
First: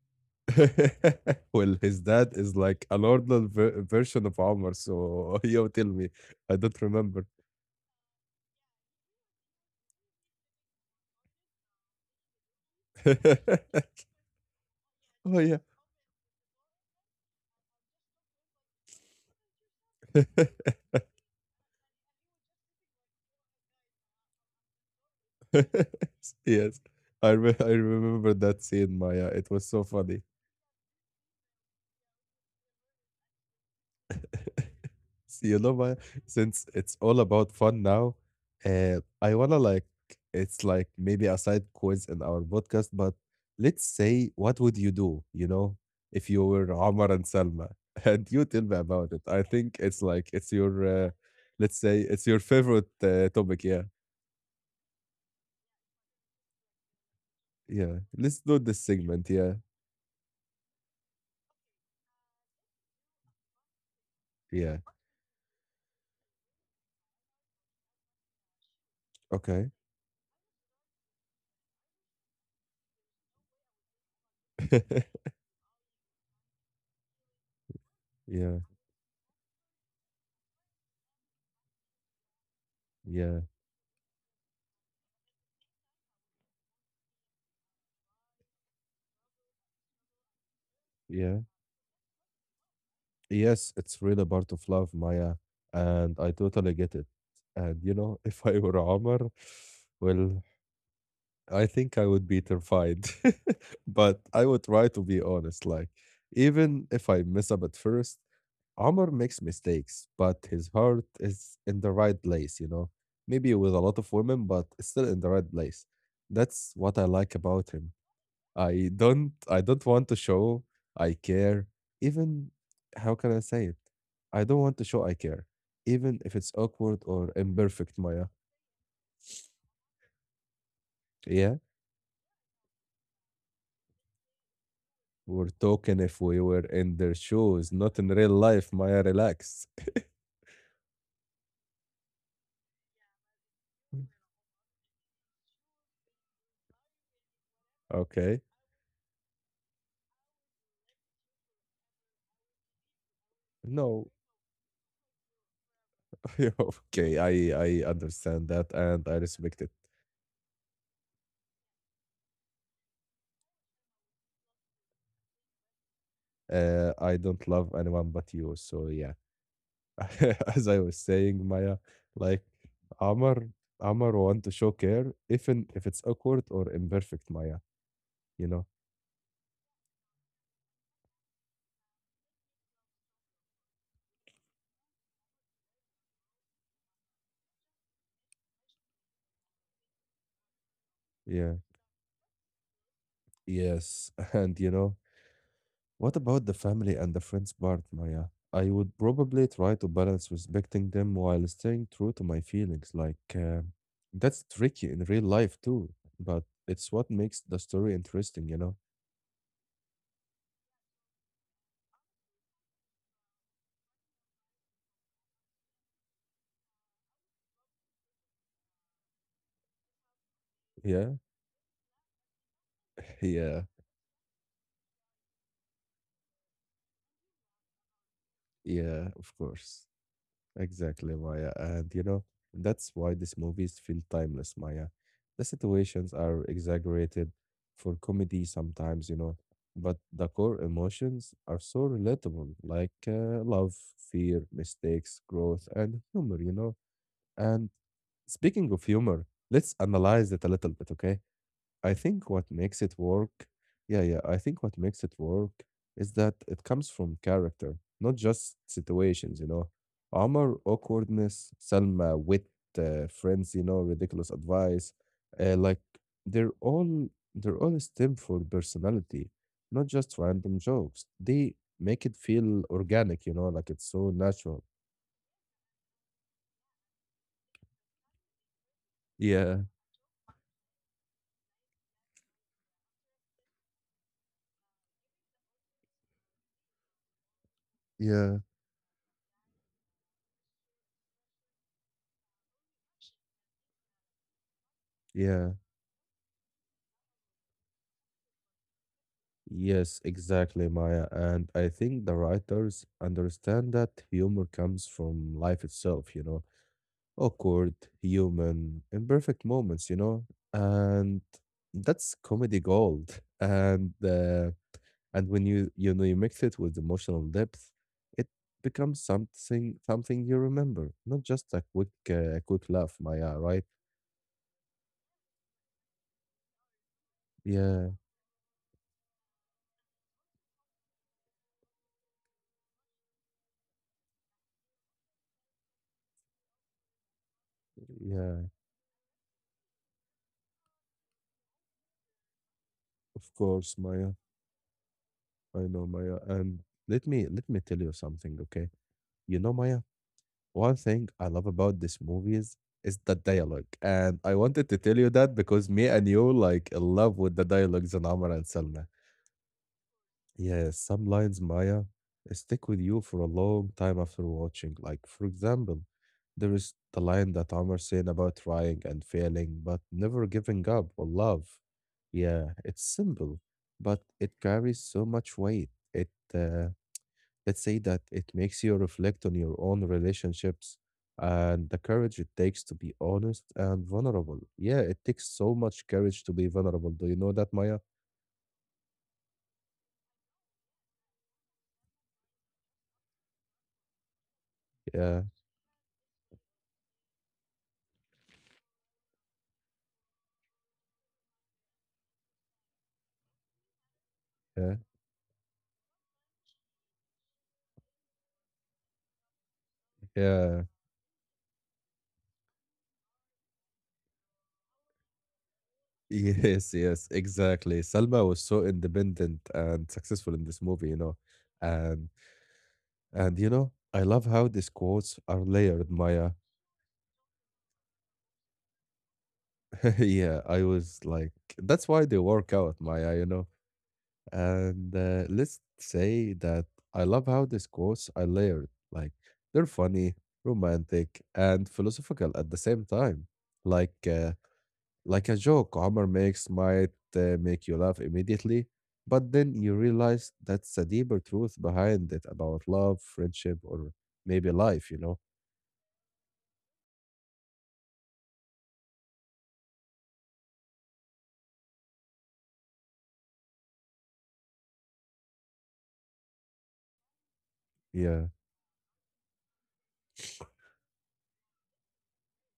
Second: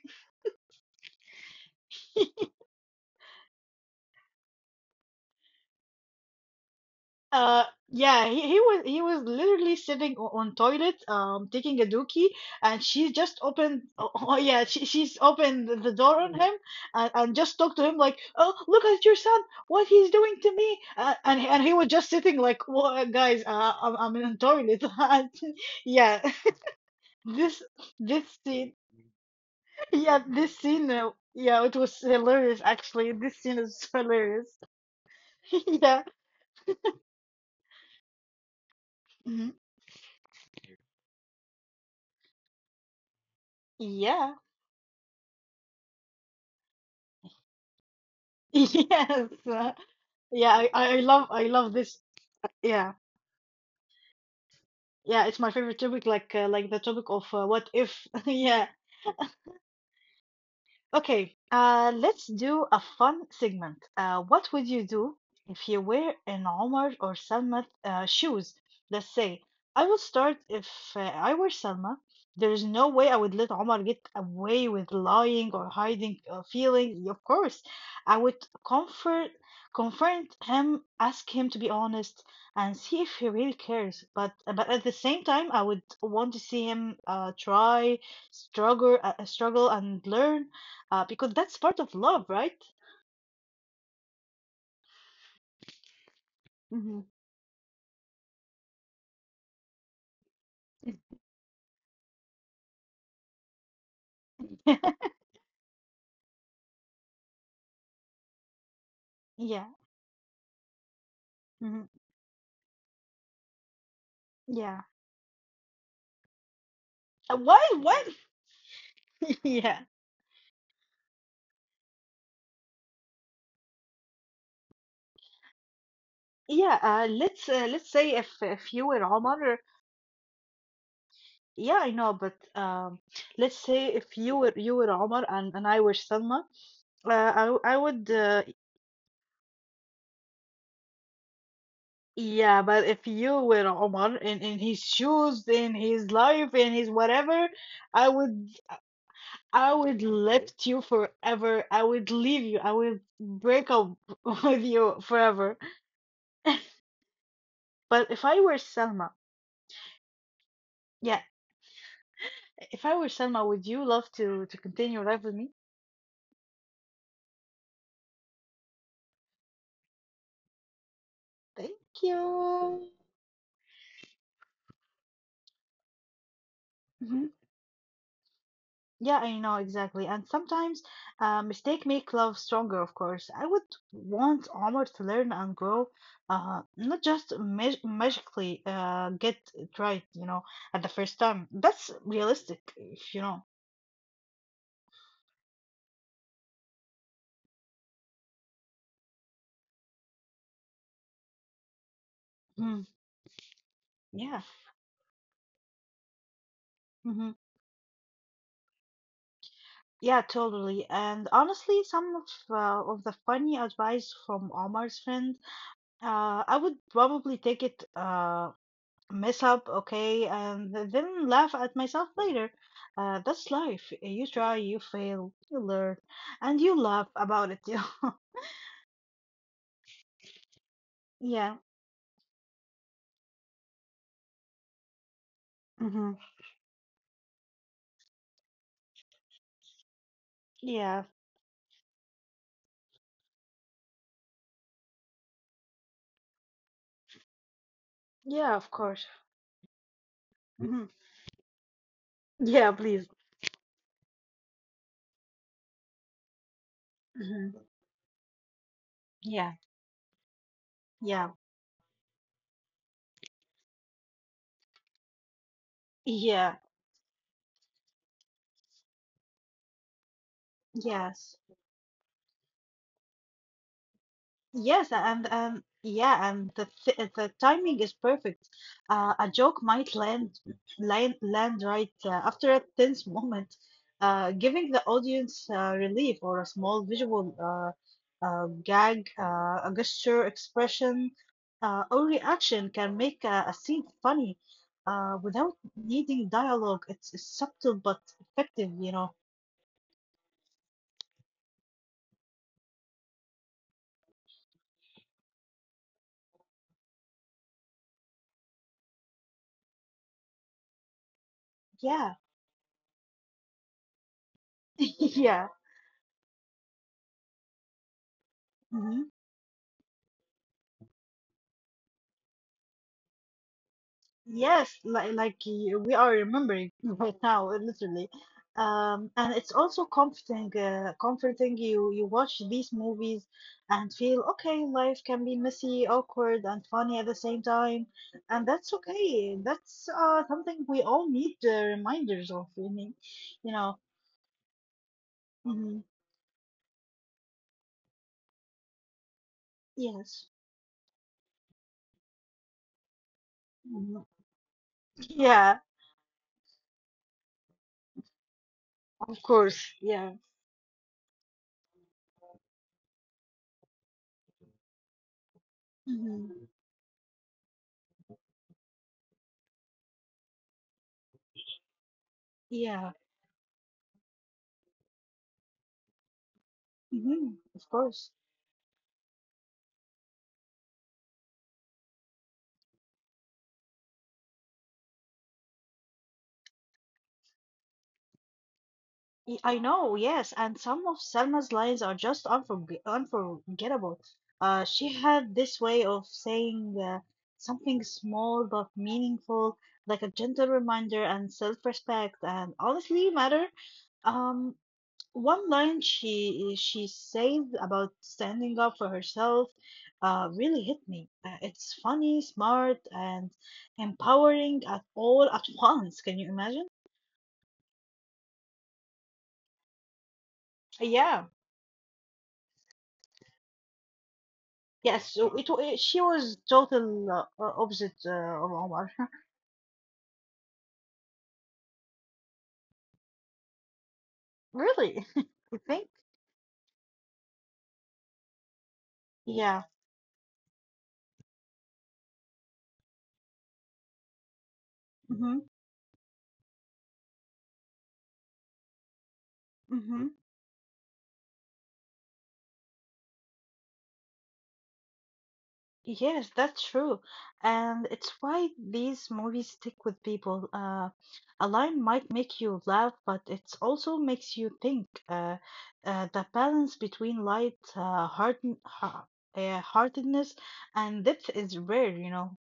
Speaker 1: Well, his dad is like a normal ver- version of Omar, so you tell me. I don't remember.
Speaker 2: Uh, yeah, he, he was he was literally sitting o- on toilet, um, taking a dookie, and she just
Speaker 1: Oh,
Speaker 2: opened. Oh, oh, yeah, she she's
Speaker 1: yeah.
Speaker 2: opened the the door on him and, and just talked to him like, "Oh, look at your son, what he's doing to me," uh, and and he was just sitting like, "Wha- guys, uh, I'm I'm in a toilet." And yeah,
Speaker 1: Yes. I, re-
Speaker 2: this
Speaker 1: I
Speaker 2: this
Speaker 1: remember that
Speaker 2: scene,
Speaker 1: scene, Maya. It was so
Speaker 2: yeah,
Speaker 1: funny.
Speaker 2: this scene, uh, yeah, it was hilarious actually. This scene is hilarious.
Speaker 1: See, you know,
Speaker 2: Yeah,
Speaker 1: my, since it's all about fun now, uh, I
Speaker 2: mhm,
Speaker 1: wanna like it's like maybe a side quiz in our podcast, but let's
Speaker 2: yeah,
Speaker 1: say what would you do, you know, if you were Omar and Salma, and you tell me about
Speaker 2: yes.
Speaker 1: it. I think it's like
Speaker 2: Yeah,
Speaker 1: it's
Speaker 2: I, I I
Speaker 1: your, uh,
Speaker 2: love I love
Speaker 1: let's
Speaker 2: this.
Speaker 1: say it's your
Speaker 2: Yeah,
Speaker 1: favorite uh, topic. Yeah,
Speaker 2: yeah, it's my favorite topic. Like uh, like the topic of uh, what if.
Speaker 1: yeah. Let's
Speaker 2: Yeah,
Speaker 1: do this segment. Yeah,
Speaker 2: okay, uh, let's do a fun segment. Uh, what would you
Speaker 1: yeah.
Speaker 2: do if you were in Omar or Salma's uh, shoes? Let's say
Speaker 1: Okay.
Speaker 2: I will start if uh, I were Salma. There is no way I would let Omar get away with lying or hiding uh, feelings. Of course, I would
Speaker 1: Yeah,
Speaker 2: comfort confront him, ask him to be honest, and see if he
Speaker 1: yeah,
Speaker 2: really cares. But but at the same time, I would want to see him uh, try, struggle, uh, struggle and learn uh, because
Speaker 1: yeah.
Speaker 2: that's part of love, right?
Speaker 1: Yes, it's really part of love, Maya, and I totally
Speaker 2: Hmm.
Speaker 1: get it. And you know, if I were Omar, well, I think I would be terrified. But I would try to be honest. Like, even if I mess up at first, Omar makes
Speaker 2: Yeah.
Speaker 1: mistakes, but his heart is in
Speaker 2: Hmm.
Speaker 1: the right place, you know? Maybe with a lot of women, but
Speaker 2: Yeah.
Speaker 1: it's still in the right place. That's what I
Speaker 2: Uh,
Speaker 1: like
Speaker 2: Why?
Speaker 1: about him.
Speaker 2: Why?
Speaker 1: I don't I
Speaker 2: Yeah.
Speaker 1: don't want to show I care, even — how can I say it? I don't want to show I care even if it's
Speaker 2: Yeah.
Speaker 1: awkward
Speaker 2: Uh,
Speaker 1: or
Speaker 2: let's uh, let's
Speaker 1: imperfect,
Speaker 2: say
Speaker 1: Maya.
Speaker 2: if if you were Omar,
Speaker 1: Yeah,
Speaker 2: yeah, I know, but um, let's say if you were you were Omar
Speaker 1: we're
Speaker 2: and and I were
Speaker 1: talking if we
Speaker 2: Selma,
Speaker 1: were in
Speaker 2: uh,
Speaker 1: their
Speaker 2: I w-
Speaker 1: shoes,
Speaker 2: I
Speaker 1: not in
Speaker 2: would
Speaker 1: real
Speaker 2: uh,
Speaker 1: life, Maya. Relax.
Speaker 2: yeah, but if you were Omar in in his shoes, in his life, in his whatever, I
Speaker 1: Okay.
Speaker 2: would I would lift you forever. I would leave you. I would break up
Speaker 1: No.
Speaker 2: with you forever.
Speaker 1: Yeah, okay. I I
Speaker 2: But if I
Speaker 1: understand
Speaker 2: were
Speaker 1: that and
Speaker 2: Selma,
Speaker 1: I respect it.
Speaker 2: yeah, if I were Selma, would you love to to continue your life with me?
Speaker 1: Uh, I don't love anyone but you, so yeah. As I was saying,
Speaker 2: Thank
Speaker 1: Maya, like
Speaker 2: you.
Speaker 1: Amar, Amar want to show care, even if it's awkward or
Speaker 2: Mhm.
Speaker 1: imperfect, Maya. You know?
Speaker 2: Yeah, I know exactly. And sometimes uh, mistake make love stronger, of course. I would want Omar to learn and grow, uh, not just mag magically uh, get it right, you know, at the first time.
Speaker 1: Yeah.
Speaker 2: That's realistic, if you know.
Speaker 1: Yes. And you know, what about the family and the friends part, Maya? I would probably try to balance respecting them while staying true to my
Speaker 2: Mm,
Speaker 1: feelings. Like, uh,
Speaker 2: yeah.
Speaker 1: that's tricky in real life too, but it's what
Speaker 2: Hmm.
Speaker 1: makes the story interesting, you know?
Speaker 2: Yeah, totally. And honestly, some of uh, of the funny advice from Omar's friend, Uh, I would probably take it uh mess up, okay, and th-
Speaker 1: Yeah.
Speaker 2: then laugh at myself later. Uh, that's
Speaker 1: Yeah.
Speaker 2: life. You try, you fail, you learn, and you laugh about it. Yeah.
Speaker 1: Yeah, of course. Exactly, Maya.
Speaker 2: Yeah.
Speaker 1: And you know, that's why these movies feel timeless, Maya. The situations
Speaker 2: Hmm.
Speaker 1: are exaggerated for comedy sometimes, you know, but the core
Speaker 2: Yeah.
Speaker 1: emotions are so relatable, like uh, love, fear, mistakes, growth, and humor, you know. And
Speaker 2: Yeah, of
Speaker 1: speaking of
Speaker 2: course.
Speaker 1: humor, let's analyze it a little
Speaker 2: Hmm.
Speaker 1: bit, okay? I think what
Speaker 2: Yeah,
Speaker 1: makes it
Speaker 2: please.
Speaker 1: work, yeah, yeah, I think what makes it work is that it comes from
Speaker 2: Hmm.
Speaker 1: character, not just situations,
Speaker 2: Yeah.
Speaker 1: you know. Omar,
Speaker 2: Yeah.
Speaker 1: awkwardness, Salma, wit, uh, friends, you know, ridiculous advice. Uh, like
Speaker 2: Yeah.
Speaker 1: they're all they're all stem for personality, not just random jokes.
Speaker 2: Yes.
Speaker 1: They make it feel organic, you know, like it's so natural.
Speaker 2: Yes, and um, yeah, and the th the timing is perfect. Uh, a joke
Speaker 1: Yeah,
Speaker 2: might land land land right uh, after a tense moment, uh, giving the audience uh, relief or a small visual uh,
Speaker 1: yeah,
Speaker 2: uh, gag, uh, a gesture, expression, uh, or reaction can make a, a scene funny uh,
Speaker 1: yeah.
Speaker 2: without needing dialogue. It's, it's subtle but effective, you know.
Speaker 1: Yes, exactly, Maya. And I think the writers understand that humor comes from life itself, you know, awkward, human, imperfect moments, you know, and that's
Speaker 2: Yeah,
Speaker 1: comedy gold. And uh, and when
Speaker 2: yeah.
Speaker 1: you you know you mix it with emotional depth, it becomes
Speaker 2: Mhm.
Speaker 1: something something you remember, not just a quick uh, a quick laugh, Maya. Right?
Speaker 2: Yes, like like y- we are remembering right now,
Speaker 1: Yeah,
Speaker 2: literally. Um, and it's also comforting, uh, comforting you you watch these movies and feel okay, life can be messy, awkward, and funny at the same time,
Speaker 1: yeah.
Speaker 2: and that's okay. That's uh something we all need uh, reminders of. I mean,
Speaker 1: Of
Speaker 2: you
Speaker 1: course,
Speaker 2: know.
Speaker 1: Maya. I know,
Speaker 2: Hmm.
Speaker 1: Maya. And let me let me tell you something, okay? You know, Maya,
Speaker 2: Yes.
Speaker 1: one thing I love about this movie is, is the dialogue.
Speaker 2: Mhm.
Speaker 1: And I wanted to tell you that
Speaker 2: Yeah,
Speaker 1: because me and you like in love with the dialogues in Amr and Salma.
Speaker 2: of course. Yeah.
Speaker 1: Yes, some lines, Maya, stick with you for a long time after watching. Like, for example, there
Speaker 2: Hmm.
Speaker 1: is the line that Amr saying about trying and failing, but never giving up or love. Yeah, it's
Speaker 2: Yeah.
Speaker 1: simple, but it carries so much weight. It uh,
Speaker 2: Hmm.
Speaker 1: Let's
Speaker 2: Of
Speaker 1: say that
Speaker 2: course.
Speaker 1: it makes you reflect on your own relationships and the courage it takes to be honest and vulnerable. Yeah, it takes so much courage to be vulnerable. Do you know that, Maya?
Speaker 2: Y- I know, yes, and some of Selma's lines are just unforg unforgettable. Uh, she
Speaker 1: Yeah,
Speaker 2: had this way of saying uh, something small but meaningful, like a gentle reminder and self-respect, and honestly, matter. Um,
Speaker 1: yeah,
Speaker 2: one line she she said about standing up for herself uh,
Speaker 1: yeah.
Speaker 2: really hit me. Uh, it's funny, smart, and empowering at all at once. Can you
Speaker 1: Yes,
Speaker 2: imagine?
Speaker 1: yes, exactly. Salma was so independent and successful in this movie, you know.
Speaker 2: Yeah.
Speaker 1: And and you know, I love how these quotes
Speaker 2: Yes,
Speaker 1: are
Speaker 2: so it, wa-
Speaker 1: layered,
Speaker 2: it she
Speaker 1: Maya.
Speaker 2: was total uh, uh, opposite uh, of Omar.
Speaker 1: Yeah, I was like, that's why they work out, Maya, you know. And
Speaker 2: Really?
Speaker 1: uh, let's
Speaker 2: You think?
Speaker 1: say that I love how these quotes are layered. Like they're
Speaker 2: Yeah.
Speaker 1: funny, romantic, and philosophical at the same time. Like uh, like a
Speaker 2: Hmm.
Speaker 1: joke Omar makes might uh, make you laugh immediately, but then you
Speaker 2: Mm-hmm.
Speaker 1: realize that's a deeper truth behind it about love, friendship, or maybe life. You know?
Speaker 2: Yes, that's true. And it's why these movies stick with people. Uh, a line might make you laugh, but it also makes you think. Uh, uh, the balance between light, uh,
Speaker 1: Yeah.
Speaker 2: harden, ha uh, heartedness, and depth is rare, you know.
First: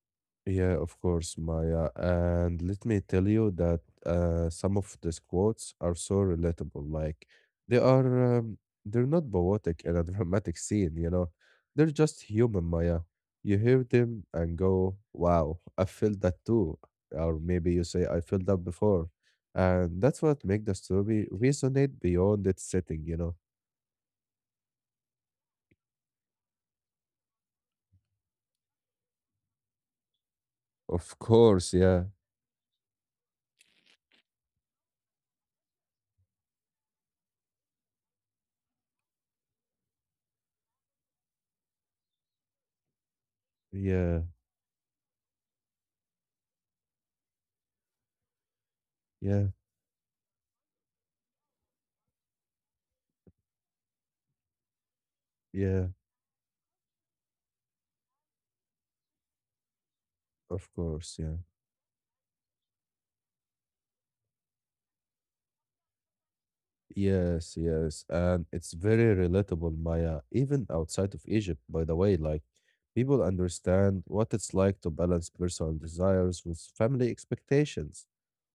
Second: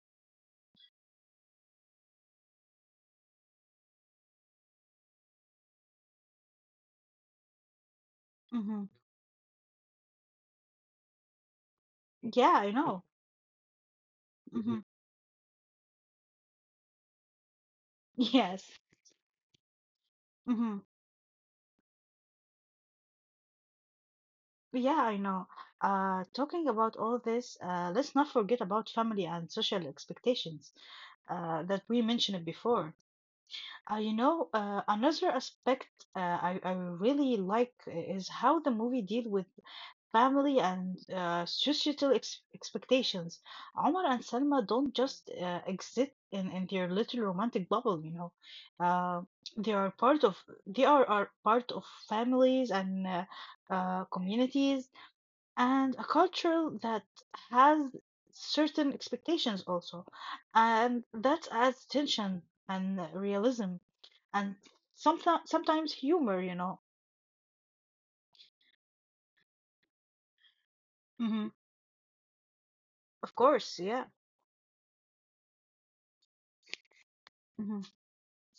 Speaker 1: Yeah, of course, Maya. And let me tell you that uh, some of these quotes are so relatable. Like they are, um,
Speaker 2: Hmm.
Speaker 1: they're not poetic in a dramatic scene, you know. They're just
Speaker 2: Yeah,
Speaker 1: human,
Speaker 2: I know.
Speaker 1: Maya. You hear them and
Speaker 2: Hmm.
Speaker 1: go, "Wow, I felt that too," or maybe you say, "I felt that
Speaker 2: Yes.
Speaker 1: before," and that's what
Speaker 2: Mm-hmm.
Speaker 1: makes the story resonate beyond its setting, you know.
Speaker 2: Yeah, I know. Uh, talking about all this, uh, let's not forget about family and social expectations
Speaker 1: Of
Speaker 2: uh, that we
Speaker 1: course, yeah,
Speaker 2: mentioned before. Uh, you know, uh, another aspect uh, I, I really like is how the movie deal with family and uh, societal ex expectations. Omar and
Speaker 1: yeah,
Speaker 2: Salma don't just uh, exist in, in their little romantic bubble, you know. Uh,
Speaker 1: yeah,
Speaker 2: they are part of they are, are part of families and uh, uh, communities and a
Speaker 1: yeah.
Speaker 2: culture that has certain expectations also,
Speaker 1: Of
Speaker 2: and
Speaker 1: course,
Speaker 2: that
Speaker 1: yeah.
Speaker 2: adds tension and realism and sometimes sometimes humor, you know.
Speaker 1: Yes, yes. And it's very relatable, Maya, even outside of
Speaker 2: Mm-hmm.
Speaker 1: Egypt, by the way. Like, people
Speaker 2: Of course, yeah.
Speaker 1: understand what it's like to balance personal desires with family
Speaker 2: Mm-hmm.
Speaker 1: expectations.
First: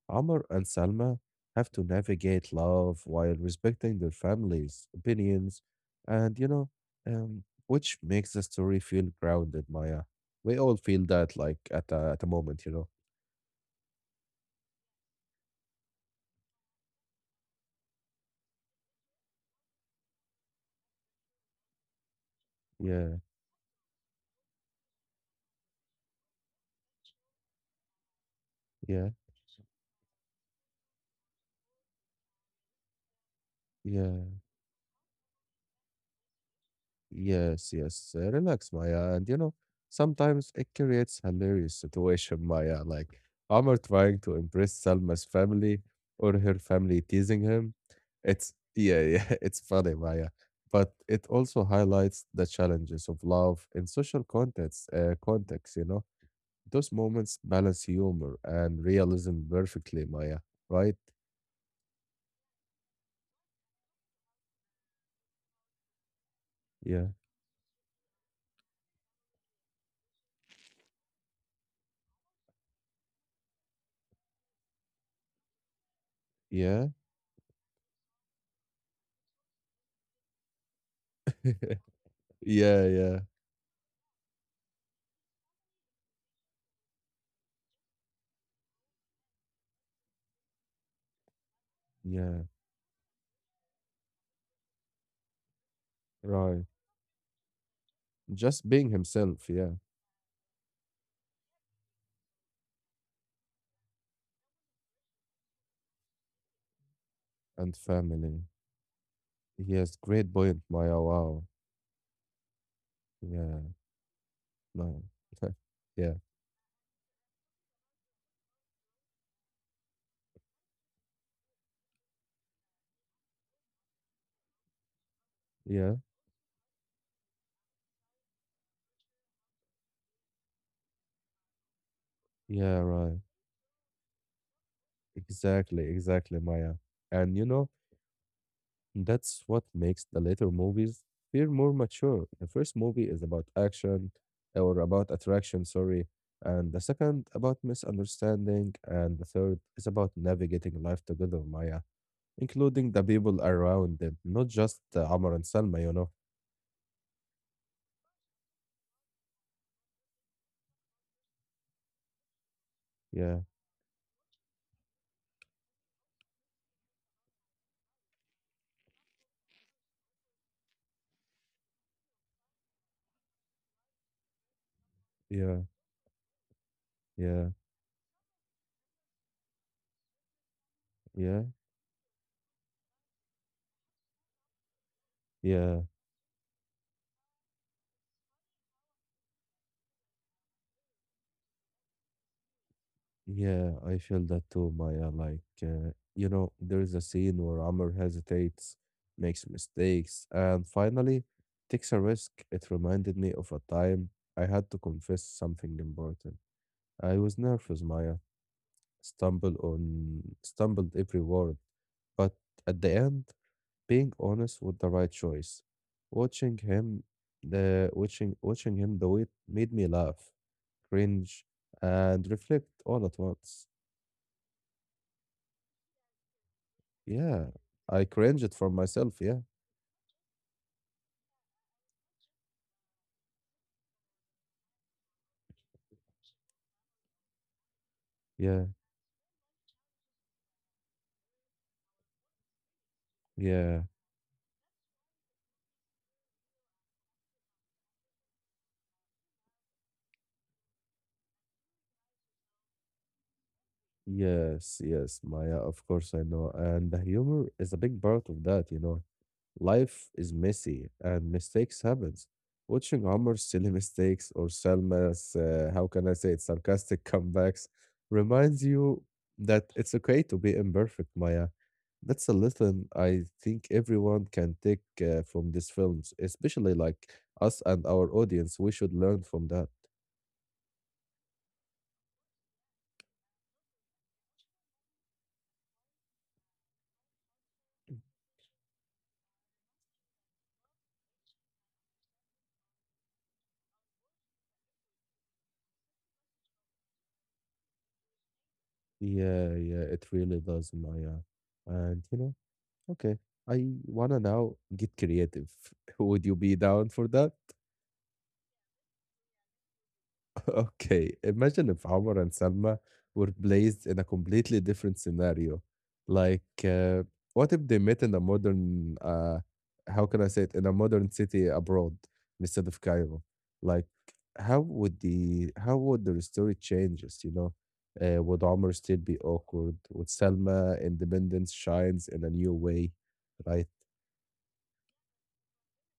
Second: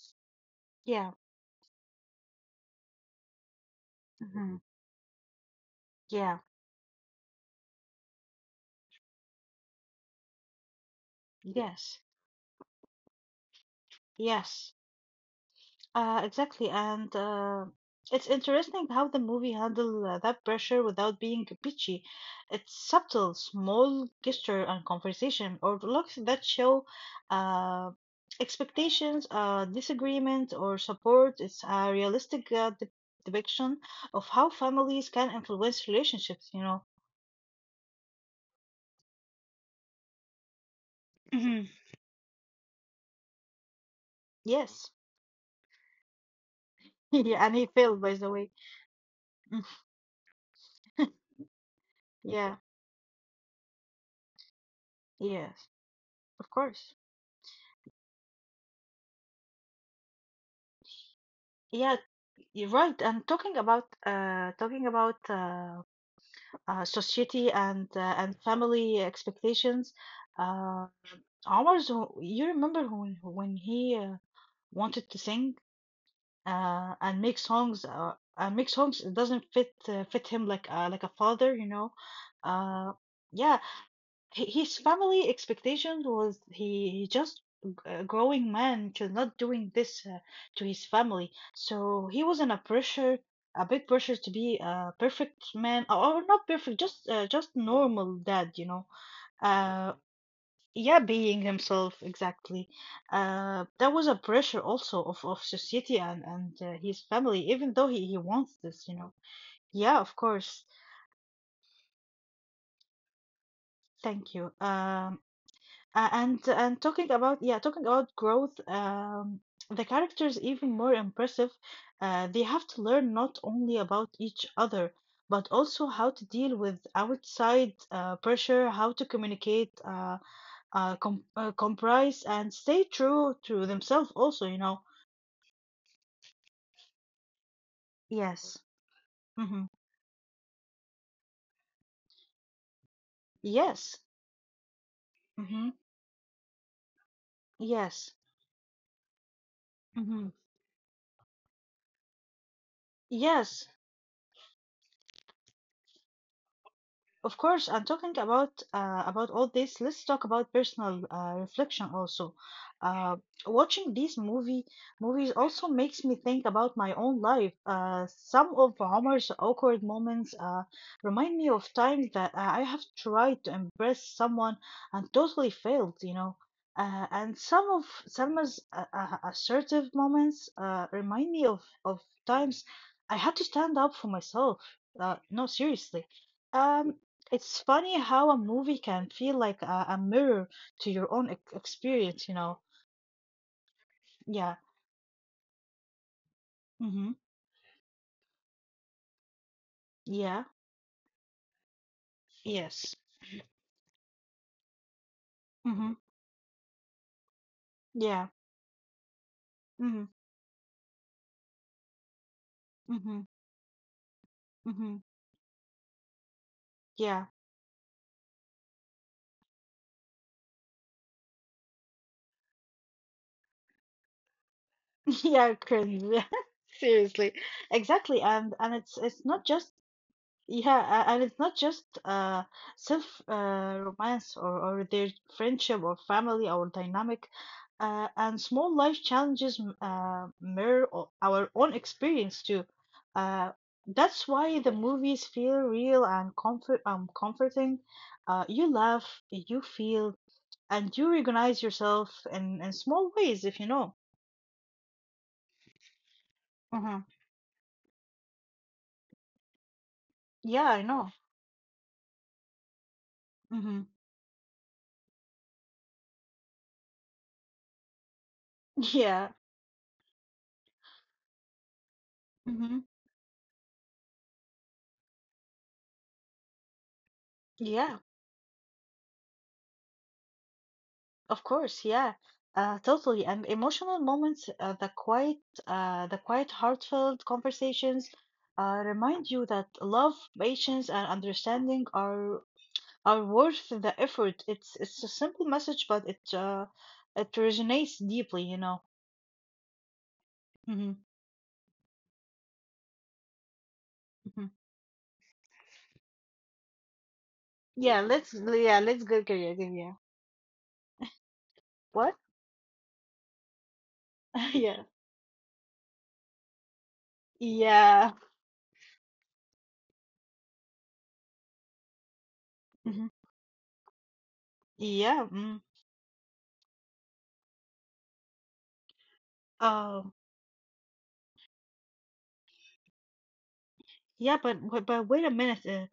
Speaker 1: Amr and
Speaker 2: Yeah.
Speaker 1: Salma have to navigate love while respecting their
Speaker 2: Mm-hmm.
Speaker 1: families' opinions, and
Speaker 2: Yeah.
Speaker 1: you know, um, which makes the story feel grounded, Maya. We all feel that, like, at
Speaker 2: Yes,
Speaker 1: a, at a moment, you know.
Speaker 2: yes. Uh, exactly, and uh, it's interesting how the movie handled uh, that pressure without being preachy. It's
Speaker 1: Yeah,
Speaker 2: subtle, small gesture and conversation, or looks that show uh,
Speaker 1: yeah,
Speaker 2: expectations, uh, disagreement, or support. It's a realistic uh, de- depiction of
Speaker 1: yeah.
Speaker 2: how families can influence relationships, you know.
Speaker 1: Yes, yes. Uh, relax, Maya. And you know, sometimes it creates
Speaker 2: Mhm.
Speaker 1: hilarious situation, Maya. Like Amr trying to impress
Speaker 2: Yes.
Speaker 1: Salma's family or her family
Speaker 2: Yeah, and
Speaker 1: teasing
Speaker 2: he
Speaker 1: him.
Speaker 2: failed, by the way.
Speaker 1: It's Yeah, yeah, it's funny, Maya. But it also highlights
Speaker 2: Yeah,
Speaker 1: the challenges of love in social context, uh,
Speaker 2: yes,
Speaker 1: context, you know.
Speaker 2: of course.
Speaker 1: Those moments balance humor and realism perfectly, Maya. Right?
Speaker 2: Yeah, you're right. And talking about uh, talking about uh, uh,
Speaker 1: Yeah.
Speaker 2: society and uh, and family expectations, uh, Omar's, you remember when when he uh, wanted to sing
Speaker 1: Yeah.
Speaker 2: uh, and make songs uh, and make songs it doesn't fit uh, fit him like uh, like a father, you know.
Speaker 1: Yeah,
Speaker 2: Uh,
Speaker 1: yeah.
Speaker 2: yeah, Hi- His family expectation was he, he just g- a growing man to not doing this uh, to his family. So he was
Speaker 1: Yeah.
Speaker 2: in a pressure, a big pressure to be a perfect man, or not
Speaker 1: Right.
Speaker 2: perfect, just uh, just normal dad, you
Speaker 1: Just
Speaker 2: know.
Speaker 1: being himself, yeah.
Speaker 2: Uh, yeah, being himself exactly. Uh, that was a pressure also of of society and and uh, his family,
Speaker 1: And
Speaker 2: even though he he
Speaker 1: family.
Speaker 2: wants this, you know.
Speaker 1: Yes,
Speaker 2: Yeah, of
Speaker 1: great point,
Speaker 2: course.
Speaker 1: Maya. Wow. Yeah,
Speaker 2: Thank you.
Speaker 1: no.
Speaker 2: Um.
Speaker 1: Yeah,
Speaker 2: A- and and talking about yeah talking about growth um the characters even more impressive, uh, they have to learn not only about each other but also
Speaker 1: yeah,
Speaker 2: how to deal with outside uh, pressure, how to communicate uh, uh, com- uh comprise and
Speaker 1: yeah,
Speaker 2: stay
Speaker 1: right.
Speaker 2: true to themselves also, you know.
Speaker 1: Exactly, exactly, Maya. And you know,
Speaker 2: Yes.
Speaker 1: that's what
Speaker 2: Hmm.
Speaker 1: makes the later movies feel more mature. The first movie is about
Speaker 2: Yes.
Speaker 1: action or about attraction,
Speaker 2: Hmm.
Speaker 1: sorry. And the second about
Speaker 2: Yes.
Speaker 1: misunderstanding. And the third is about
Speaker 2: Hmm.
Speaker 1: navigating life together, Maya, including the people
Speaker 2: Yes.
Speaker 1: around them, not just uh, Amar and Salma, you know.
Speaker 2: Of course, and talking about uh, about all this, let's talk about personal uh, reflection also. Uh,
Speaker 1: Yeah,
Speaker 2: watching these movie movies also makes me think about my own life. Uh, some of Omar's awkward moments uh, remind me of times that I have tried to impress someone and totally
Speaker 1: yeah,
Speaker 2: failed, you know. Uh, and
Speaker 1: yeah.
Speaker 2: some of Selma's uh, uh, assertive moments uh, remind
Speaker 1: Yeah,
Speaker 2: me of, of times I had to stand up for myself. Uh, no,
Speaker 1: yeah,
Speaker 2: seriously. Um, it's funny how a movie can feel like a, a mirror to your own ex- experience, you know.
Speaker 1: yeah, I feel that
Speaker 2: Yeah.
Speaker 1: too, Maya. Like, uh, you know, there is a
Speaker 2: Mm-hmm.
Speaker 1: scene where Amr hesitates, makes mistakes,
Speaker 2: Yeah.
Speaker 1: and finally takes a risk. It
Speaker 2: Yes.
Speaker 1: reminded me of a time I had to confess something
Speaker 2: Mm-hmm.
Speaker 1: important. I was nervous, Maya,
Speaker 2: Yeah.
Speaker 1: stumbled
Speaker 2: Mm-hmm.
Speaker 1: on, stumbled every word, but at the
Speaker 2: Mm-hmm.
Speaker 1: end, being honest with the
Speaker 2: Mm-hmm.
Speaker 1: right choice. Watching him,
Speaker 2: Yeah.
Speaker 1: the watching watching him do it made me laugh, cringe, and reflect all at once.
Speaker 2: Yeah, cringe. Seriously.
Speaker 1: Yeah, I
Speaker 2: Exactly.
Speaker 1: cringe it
Speaker 2: And
Speaker 1: for
Speaker 2: and it's
Speaker 1: myself.
Speaker 2: it's
Speaker 1: Yeah,
Speaker 2: not just, yeah, a- and it's not just uh, self uh, romance or, or their friendship or family or dynamic. Uh, and
Speaker 1: yeah,
Speaker 2: small life challenges m- uh, mirror o- our own experience too. Uh,
Speaker 1: yeah,
Speaker 2: that's why the movies feel real and comfort um, comforting. Uh, you laugh, you feel, and you recognize yourself in, in small ways, if you know.
Speaker 1: yes, yes, Maya. Of course, I know. And the
Speaker 2: Mm-hmm.
Speaker 1: humor is a big part of that, you know. Life is
Speaker 2: Yeah, I
Speaker 1: messy
Speaker 2: know.
Speaker 1: and mistakes happens. Watching Amr's silly
Speaker 2: Mm-hmm.
Speaker 1: mistakes or Selma's, uh, how can I say it, sarcastic comebacks reminds you
Speaker 2: Yeah.
Speaker 1: that it's okay to be imperfect, Maya. That's a
Speaker 2: Mm-hmm.
Speaker 1: lesson I think everyone can take uh, from these films, especially like us and
Speaker 2: Yeah.
Speaker 1: our audience. We should learn from that.
Speaker 2: Of course, yeah, uh, totally. And emotional moments, uh, the quiet, uh, the quiet, heartfelt conversations, uh, remind you that love, patience, and understanding are are worth the effort. It's it's a simple message, but it uh, it resonates deeply, you know.
Speaker 1: Yeah, yeah, it really does,
Speaker 2: Hmm.
Speaker 1: Maya. And you know, okay, I wanna
Speaker 2: Hmm.
Speaker 1: now get creative. Would you be down for that?
Speaker 2: Yeah, let's yeah let's go Korea. Again, yeah.
Speaker 1: Okay, imagine if Omar
Speaker 2: What?
Speaker 1: and Salma were placed in a completely
Speaker 2: Yeah.
Speaker 1: different scenario. Like, uh, what if they met in
Speaker 2: Yeah.
Speaker 1: a modern, uh, how can I say it, in a modern city abroad instead of
Speaker 2: Hmm.
Speaker 1: Cairo? Like, how would
Speaker 2: Yeah.
Speaker 1: the
Speaker 2: Mm.
Speaker 1: how would their story changes? You know, uh, would Omar still be awkward? Would
Speaker 2: Um.
Speaker 1: Salma independence shines in a new way, right?
Speaker 2: Yeah, but but but wait a minute. Uh,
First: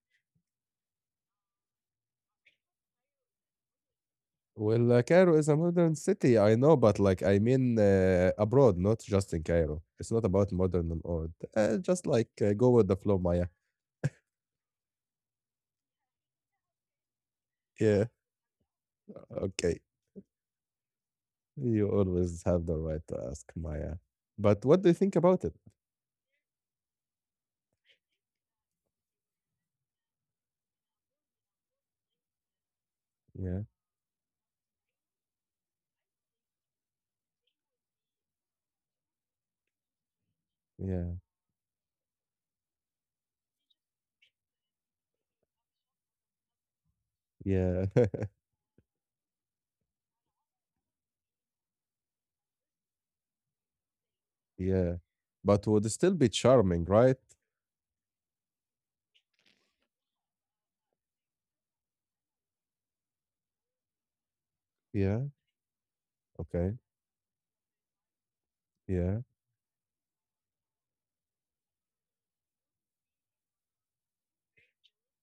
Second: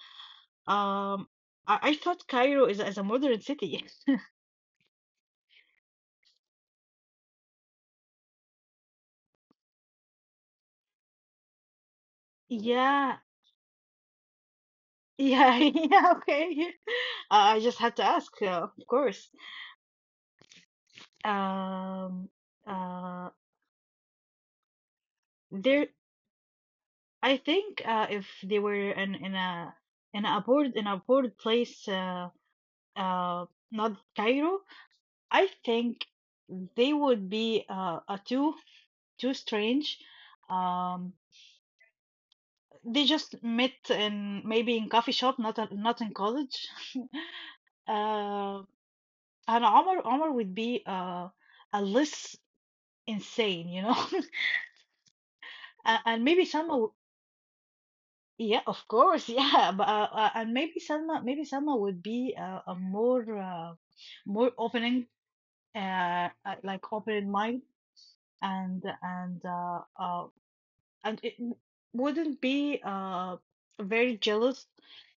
Speaker 2: um, I I thought Cairo is is a modern city.
Speaker 1: Well, uh, Cairo is a modern city, I know, but like I mean uh, abroad, not just in Cairo. It's not about modern and old. Uh, just like uh, go with the
Speaker 2: Yeah,
Speaker 1: flow, Maya.
Speaker 2: yeah, yeah, okay. Uh, I just had to
Speaker 1: Yeah,
Speaker 2: ask, uh, of course.
Speaker 1: okay. You
Speaker 2: Um,
Speaker 1: always have the right to
Speaker 2: uh,
Speaker 1: ask, Maya. But what do you think about it?
Speaker 2: there, I think uh, if they were in in a in a board in a board place, uh, uh,
Speaker 1: Yeah,
Speaker 2: not Cairo, I think they would be uh, uh too too strange.
Speaker 1: yeah,
Speaker 2: Um, they just met in maybe in coffee shop, not a, not in college.
Speaker 1: yeah,
Speaker 2: Uh. and Omar Omar would be uh a less insane, you know,
Speaker 1: yeah. But would
Speaker 2: and,
Speaker 1: still be
Speaker 2: and maybe Salma,
Speaker 1: charming,
Speaker 2: w-
Speaker 1: right?
Speaker 2: yeah, of course, yeah, but uh, uh, and maybe Salma, maybe Salma would be uh, a more uh, more opening,
Speaker 1: Yeah,
Speaker 2: uh, uh,
Speaker 1: okay.
Speaker 2: like open mind, and
Speaker 1: Yeah,
Speaker 2: and uh, uh and it w- wouldn't be uh very jealous,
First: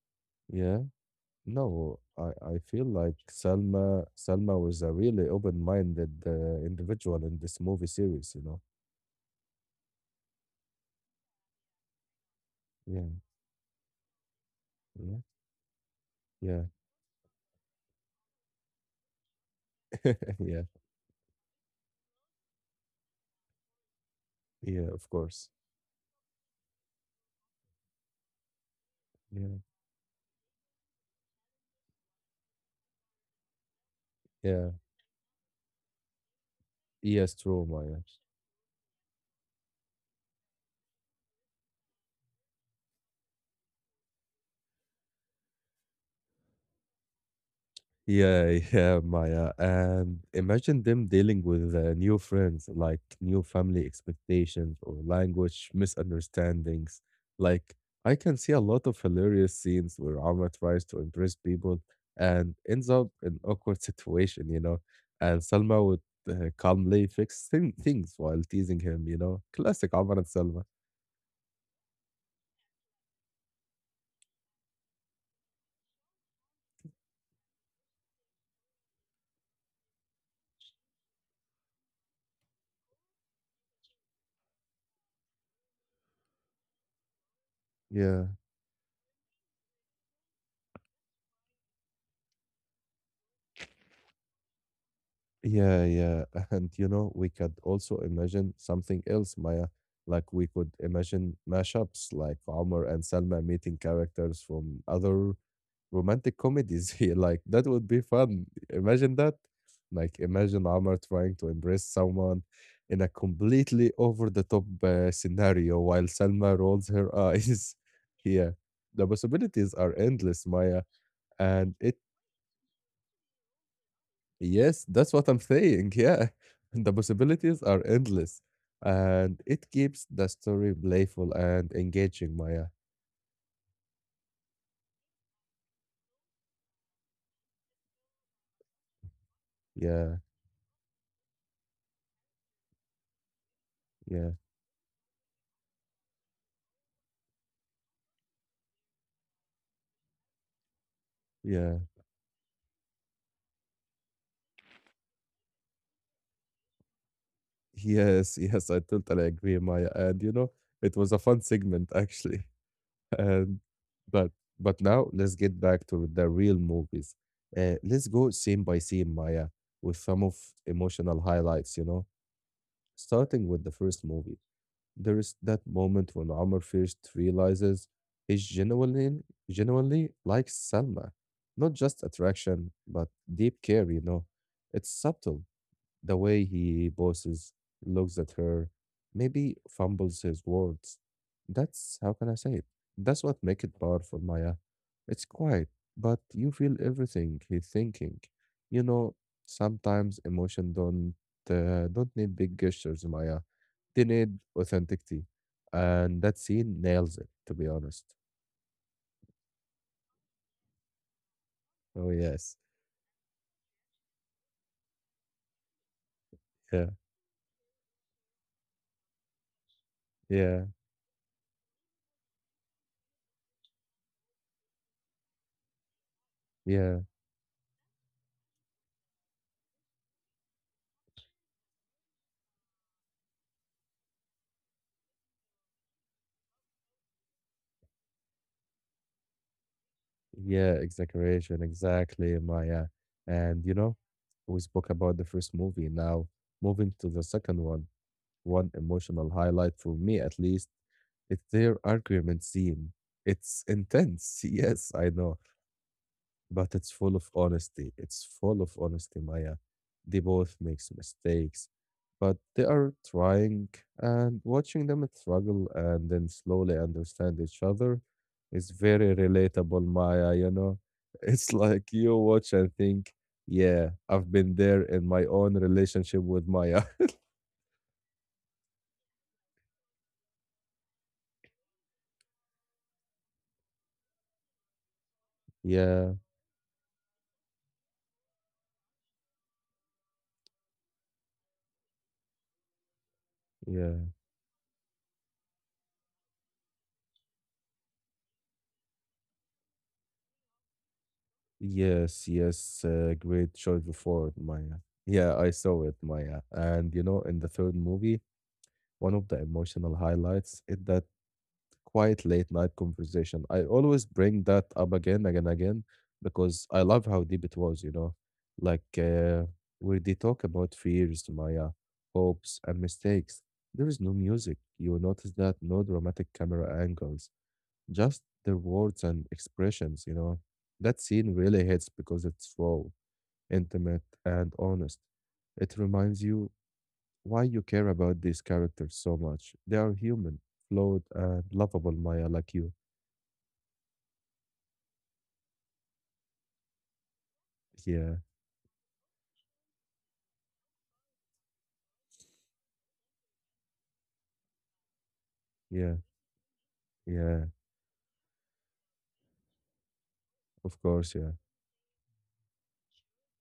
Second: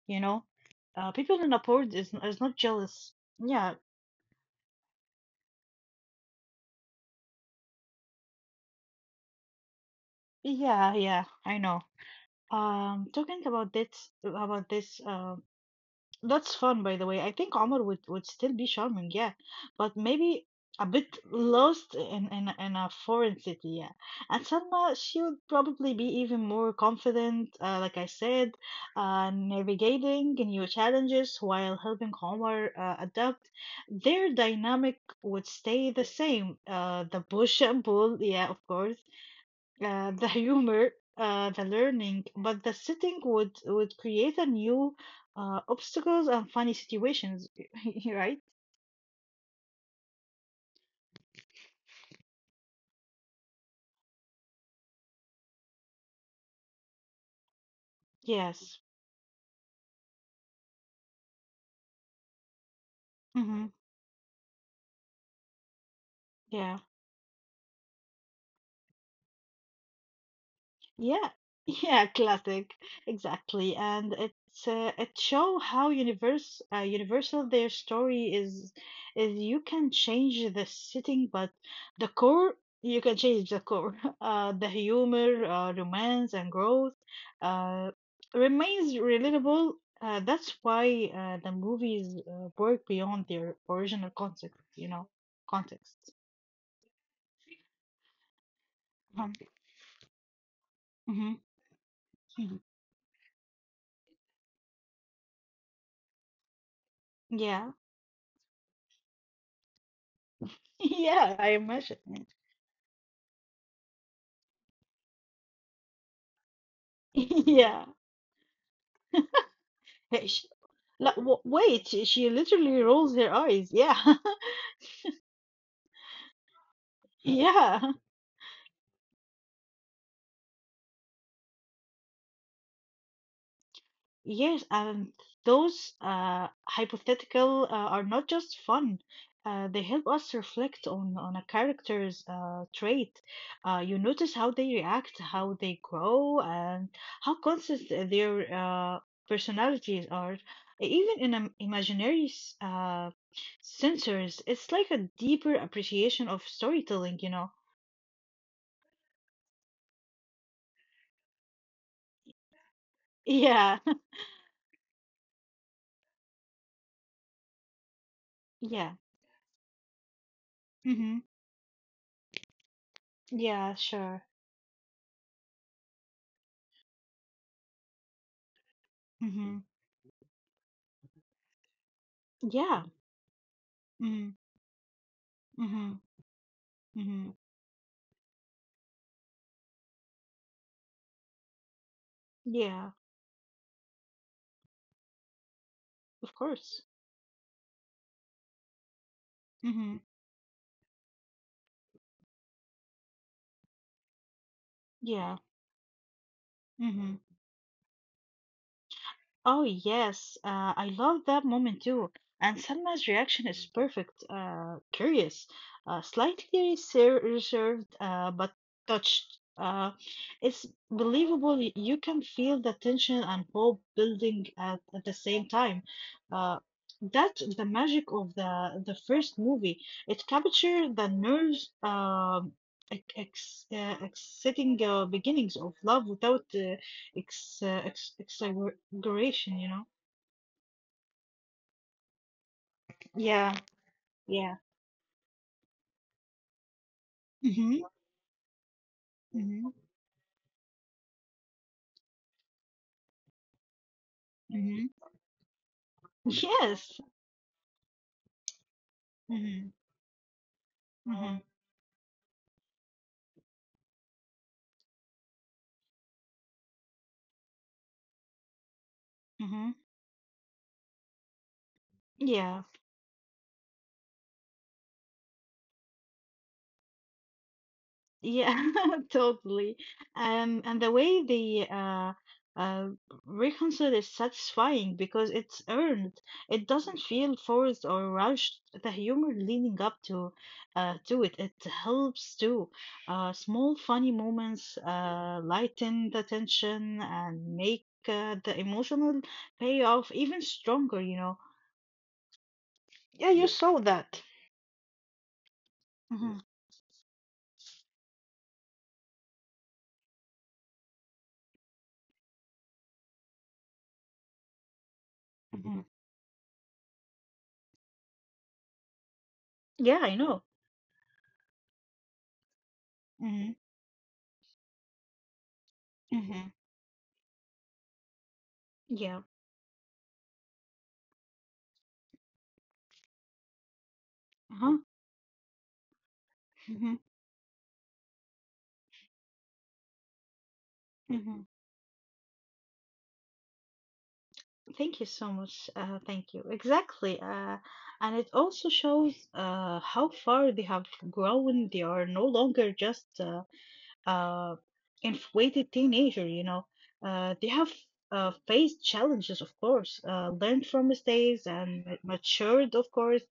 Speaker 2: you know.
Speaker 1: yeah.
Speaker 2: Uh, people in the port
Speaker 1: No,
Speaker 2: is
Speaker 1: I,
Speaker 2: is not
Speaker 1: I feel
Speaker 2: jealous.
Speaker 1: like
Speaker 2: Yeah,
Speaker 1: Salma Salma was a really open-minded uh, individual in this movie series, you know.
Speaker 2: yeah, yeah, I know.
Speaker 1: Yeah,
Speaker 2: Um, talking about this, about this.
Speaker 1: yeah,
Speaker 2: um. That's
Speaker 1: yeah,
Speaker 2: fun, by the way. I think Omar would, would still be charming, yeah, but maybe
Speaker 1: yeah,
Speaker 2: a bit lost in, in, in a foreign city, yeah. And
Speaker 1: yeah,
Speaker 2: Salma,
Speaker 1: of
Speaker 2: she would
Speaker 1: course.
Speaker 2: probably be even more confident, uh, like I said, uh,
Speaker 1: Yeah,
Speaker 2: navigating new challenges while helping Omar uh, adapt. Their
Speaker 1: yeah,
Speaker 2: dynamic would stay the same. Uh, the
Speaker 1: yes,
Speaker 2: push
Speaker 1: true,
Speaker 2: and
Speaker 1: Maya.
Speaker 2: pull, yeah, of course, uh, the humor, uh, the learning, but the setting would would create a new uh, obstacles and funny situations, right?
Speaker 1: Yeah, yeah, Maya. And imagine them dealing with uh, new friends, like new family expectations or language misunderstandings. Like, I can see a
Speaker 2: Yes.
Speaker 1: lot of hilarious scenes where Alma tries to impress people and ends up in
Speaker 2: hmm
Speaker 1: awkward situation, you know. And Salma would uh,
Speaker 2: Yeah.
Speaker 1: calmly fix thing- things while teasing him, you know. Classic Alma and Salma.
Speaker 2: Yeah, yeah, classic, exactly, and it's uh, it show how universe uh, universal their story is. Is you can change the setting, but the core you can change the core. Uh, the humor, uh, romance, and growth uh,
Speaker 1: Yeah.
Speaker 2: remains relatable. Uh, that's why uh, the movies uh, work beyond their original concept. You know, context.
Speaker 1: Yeah, yeah. And you know, we could also imagine something
Speaker 2: Um,
Speaker 1: else, Maya. Like we could
Speaker 2: mhm,
Speaker 1: imagine mashups like
Speaker 2: mhm.
Speaker 1: Omar and Salma meeting characters from other romantic comedies here. Like
Speaker 2: Yeah,
Speaker 1: that would be fun. Imagine that. Like imagine Omar
Speaker 2: yeah,
Speaker 1: trying
Speaker 2: I
Speaker 1: to embrace
Speaker 2: imagine.
Speaker 1: someone in a completely over the top uh, scenario while Salma rolls her eyes.
Speaker 2: Yeah.
Speaker 1: Yeah. The possibilities are
Speaker 2: Hey, sh
Speaker 1: endless, Maya.
Speaker 2: la- w-
Speaker 1: And
Speaker 2: wait,
Speaker 1: it
Speaker 2: she she literally rolls her eyes. Yeah.
Speaker 1: Yes, that's what I'm saying. Yeah. The possibilities are
Speaker 2: Yeah.
Speaker 1: endless. And it keeps the story playful and engaging, Maya.
Speaker 2: Yes, and those uh hypothetical uh, are not just fun. Uh, they help
Speaker 1: Yeah,
Speaker 2: us reflect on on a character's uh trait. Uh, you
Speaker 1: yeah,
Speaker 2: notice how they react, how they grow, and how constant their uh personalities are. Even in um,
Speaker 1: yeah.
Speaker 2: imaginary s- uh sensors, it's like a deeper appreciation of storytelling, you know.
Speaker 1: Yes, yes, I totally agree, Maya. And you know, it was a fun segment actually. And
Speaker 2: Yeah.
Speaker 1: but but now let's get back to the real movies. Uh, let's go scene by
Speaker 2: Yeah.
Speaker 1: scene, Maya, with some of emotional
Speaker 2: Mhm.
Speaker 1: highlights, you know, starting with the
Speaker 2: Yeah,
Speaker 1: first
Speaker 2: sure.
Speaker 1: movie. There is that moment when Amr first realizes he genuinely,
Speaker 2: Mhm.
Speaker 1: genuinely likes Selma. Not just attraction,
Speaker 2: Yeah.
Speaker 1: but deep care, you know.
Speaker 2: Mhm.
Speaker 1: It's subtle,
Speaker 2: Mhm.
Speaker 1: the way he
Speaker 2: Mhm.
Speaker 1: bosses, looks at her, maybe fumbles his words. That's how can I say it?
Speaker 2: Yeah,
Speaker 1: That's what make it powerful, Maya. It's quiet, but
Speaker 2: of
Speaker 1: you feel
Speaker 2: course.
Speaker 1: everything he's thinking. You know,
Speaker 2: Mhm.
Speaker 1: sometimes emotion don't uh, don't need big gestures, Maya. They need authenticity,
Speaker 2: Yeah.
Speaker 1: and that scene nails it.
Speaker 2: Mhm.
Speaker 1: To be honest.
Speaker 2: Oh yes, uh, I love that moment
Speaker 1: Oh
Speaker 2: too.
Speaker 1: yes,
Speaker 2: And Selma's reaction is perfect. Uh, curious, uh, slightly
Speaker 1: yeah,
Speaker 2: ser- reserved, uh, but touched. Uh,
Speaker 1: yeah,
Speaker 2: it's believable. Y- You can feel the tension and hope building at, at the same time. Uh,
Speaker 1: yeah.
Speaker 2: that's the magic of the the first movie. It captured the nerves, um, ex- ex- uh, exciting uh, beginnings of love without uh, ex- uh, ex- duration, you know?
Speaker 1: Yeah, exaggeration, exactly, Maya.
Speaker 2: Yeah,
Speaker 1: And you know, we
Speaker 2: yeah.
Speaker 1: spoke about the first movie. Now, moving to the second one,
Speaker 2: Mm-hmm.
Speaker 1: one emotional
Speaker 2: Mm-hmm.
Speaker 1: highlight for me at least, it's their argument scene. It's intense.
Speaker 2: Mm-hmm.
Speaker 1: Yes, I know but it's
Speaker 2: Yes.
Speaker 1: full of honesty. It's full of honesty, Maya.
Speaker 2: Mm-hmm.
Speaker 1: They both makes
Speaker 2: Mm-hmm.
Speaker 1: mistakes, but they are trying and watching them struggle and then slowly understand each other is very
Speaker 2: Mm-hmm.
Speaker 1: relatable, Maya, you know. It's like you watch
Speaker 2: Yeah.
Speaker 1: and think, yeah, I've been there in my own relationship with Maya.
Speaker 2: Yeah, totally. Um, and the way they uh, uh, reconcile is satisfying because it's
Speaker 1: Yeah,
Speaker 2: earned. It doesn't feel forced or rushed. The humor leading up to uh, to it, it helps too. Uh, small
Speaker 1: yeah.
Speaker 2: funny moments uh, lighten the tension and make uh, the emotional payoff even stronger, you know.
Speaker 1: Yes, yes, uh,
Speaker 2: Yeah, you Yeah.
Speaker 1: great choice
Speaker 2: saw that.
Speaker 1: before Maya. Yeah, I saw it,
Speaker 2: Yeah.
Speaker 1: Maya.
Speaker 2: hmm
Speaker 1: And you know, in the third movie, one of the emotional highlights is that quiet late night conversation. I always bring that up again, again,
Speaker 2: Mhm.
Speaker 1: again,
Speaker 2: hmm
Speaker 1: because I love how deep it was, you know, like uh, where
Speaker 2: Yeah,
Speaker 1: they
Speaker 2: I
Speaker 1: talk
Speaker 2: know.
Speaker 1: about fears, Maya, hopes, and mistakes.
Speaker 2: Hmm
Speaker 1: There is no music. You notice that no dramatic
Speaker 2: hmm
Speaker 1: camera angles, just their words and
Speaker 2: Yeah.
Speaker 1: expressions, you know. That scene really hits because it's raw, intimate, and
Speaker 2: Uh-huh.
Speaker 1: honest. It reminds you
Speaker 2: hmm
Speaker 1: why you care about these characters so much. They are human, flawed, and
Speaker 2: hmm
Speaker 1: lovable, Maya, like you.
Speaker 2: Thank you so much. Uh, thank you. Exactly. Uh,
Speaker 1: Yeah,
Speaker 2: and it also shows uh, how far they have grown. They are no longer just uh, uh, infatuated
Speaker 1: yeah,
Speaker 2: teenager, you know. Uh,
Speaker 1: yeah,
Speaker 2: they have uh, faced challenges, of course, uh, learned
Speaker 1: of
Speaker 2: from
Speaker 1: course, yeah.
Speaker 2: mistakes and ma- matured, of course.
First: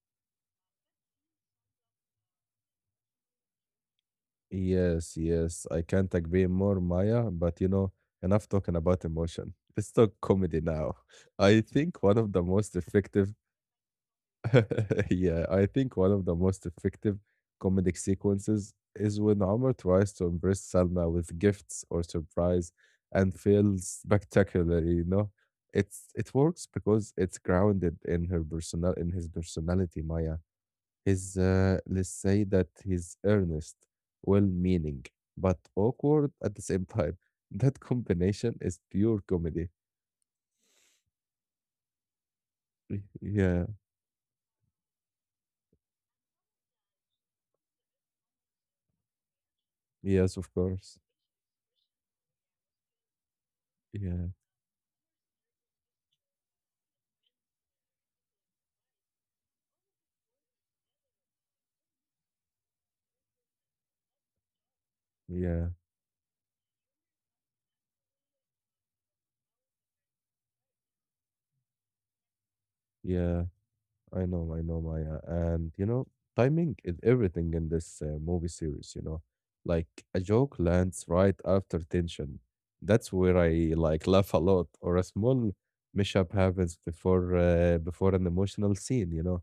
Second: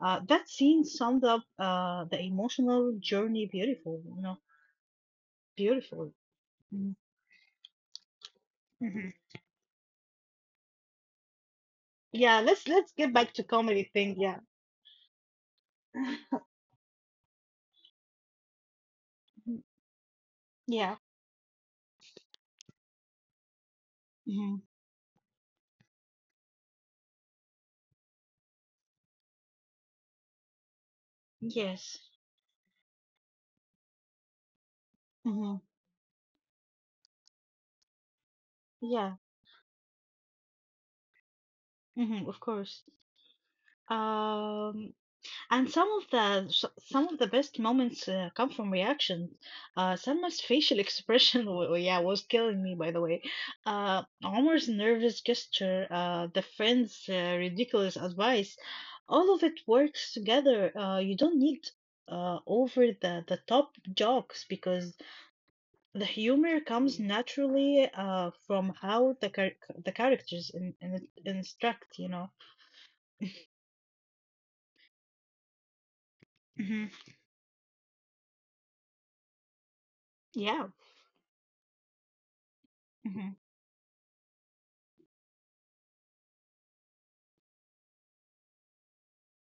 Speaker 2: Uh, that scene summed up uh, the emotional journey beautiful, you know,
Speaker 1: Yes, yes, I
Speaker 2: beautifully.
Speaker 1: can't agree more,
Speaker 2: Mhm.
Speaker 1: Maya, but you know, enough talking about
Speaker 2: Mhm.
Speaker 1: emotion. Let's talk comedy now. I think one of
Speaker 2: Yeah,
Speaker 1: the
Speaker 2: let's
Speaker 1: most
Speaker 2: let's get
Speaker 1: effective
Speaker 2: back to comedy thing. Yeah.
Speaker 1: yeah, I think one of the most effective comedic sequences is when Amr tries to impress
Speaker 2: Yeah.
Speaker 1: Salma with gifts or surprise and fails
Speaker 2: Mm-hmm.
Speaker 1: spectacularly, you know. It's it works because it's grounded in her personal in his personality, Maya. His uh,
Speaker 2: Yes.
Speaker 1: let's say that he's earnest, well-meaning, but
Speaker 2: hmm
Speaker 1: awkward at the same time. That combination is
Speaker 2: Yeah.
Speaker 1: pure comedy.
Speaker 2: hmm Of course.
Speaker 1: Y- Yeah,
Speaker 2: Um, and some of the s- some of the best moments uh, come from reactions. Uh, Selma's
Speaker 1: yes, of
Speaker 2: facial
Speaker 1: course.
Speaker 2: expression, wa- wa- yeah, was killing me. By the way, uh,
Speaker 1: Yeah,
Speaker 2: Omar's nervous gesture, uh, the friend's uh, ridiculous advice, all of it works together. Uh, you don't need uh over the the top jokes because
Speaker 1: yeah,
Speaker 2: the humor comes naturally uh, from how the char- the characters in, in instruct, you know.
Speaker 1: yeah. I know, I know, Maya. And, you know,
Speaker 2: Hmm
Speaker 1: timing is everything in this uh, movie series, you know. Like a
Speaker 2: Yeah.
Speaker 1: joke lands right after tension. That's
Speaker 2: hmm
Speaker 1: where I like laugh a lot, or a small mishap happens before uh, before an emotional scene, you know.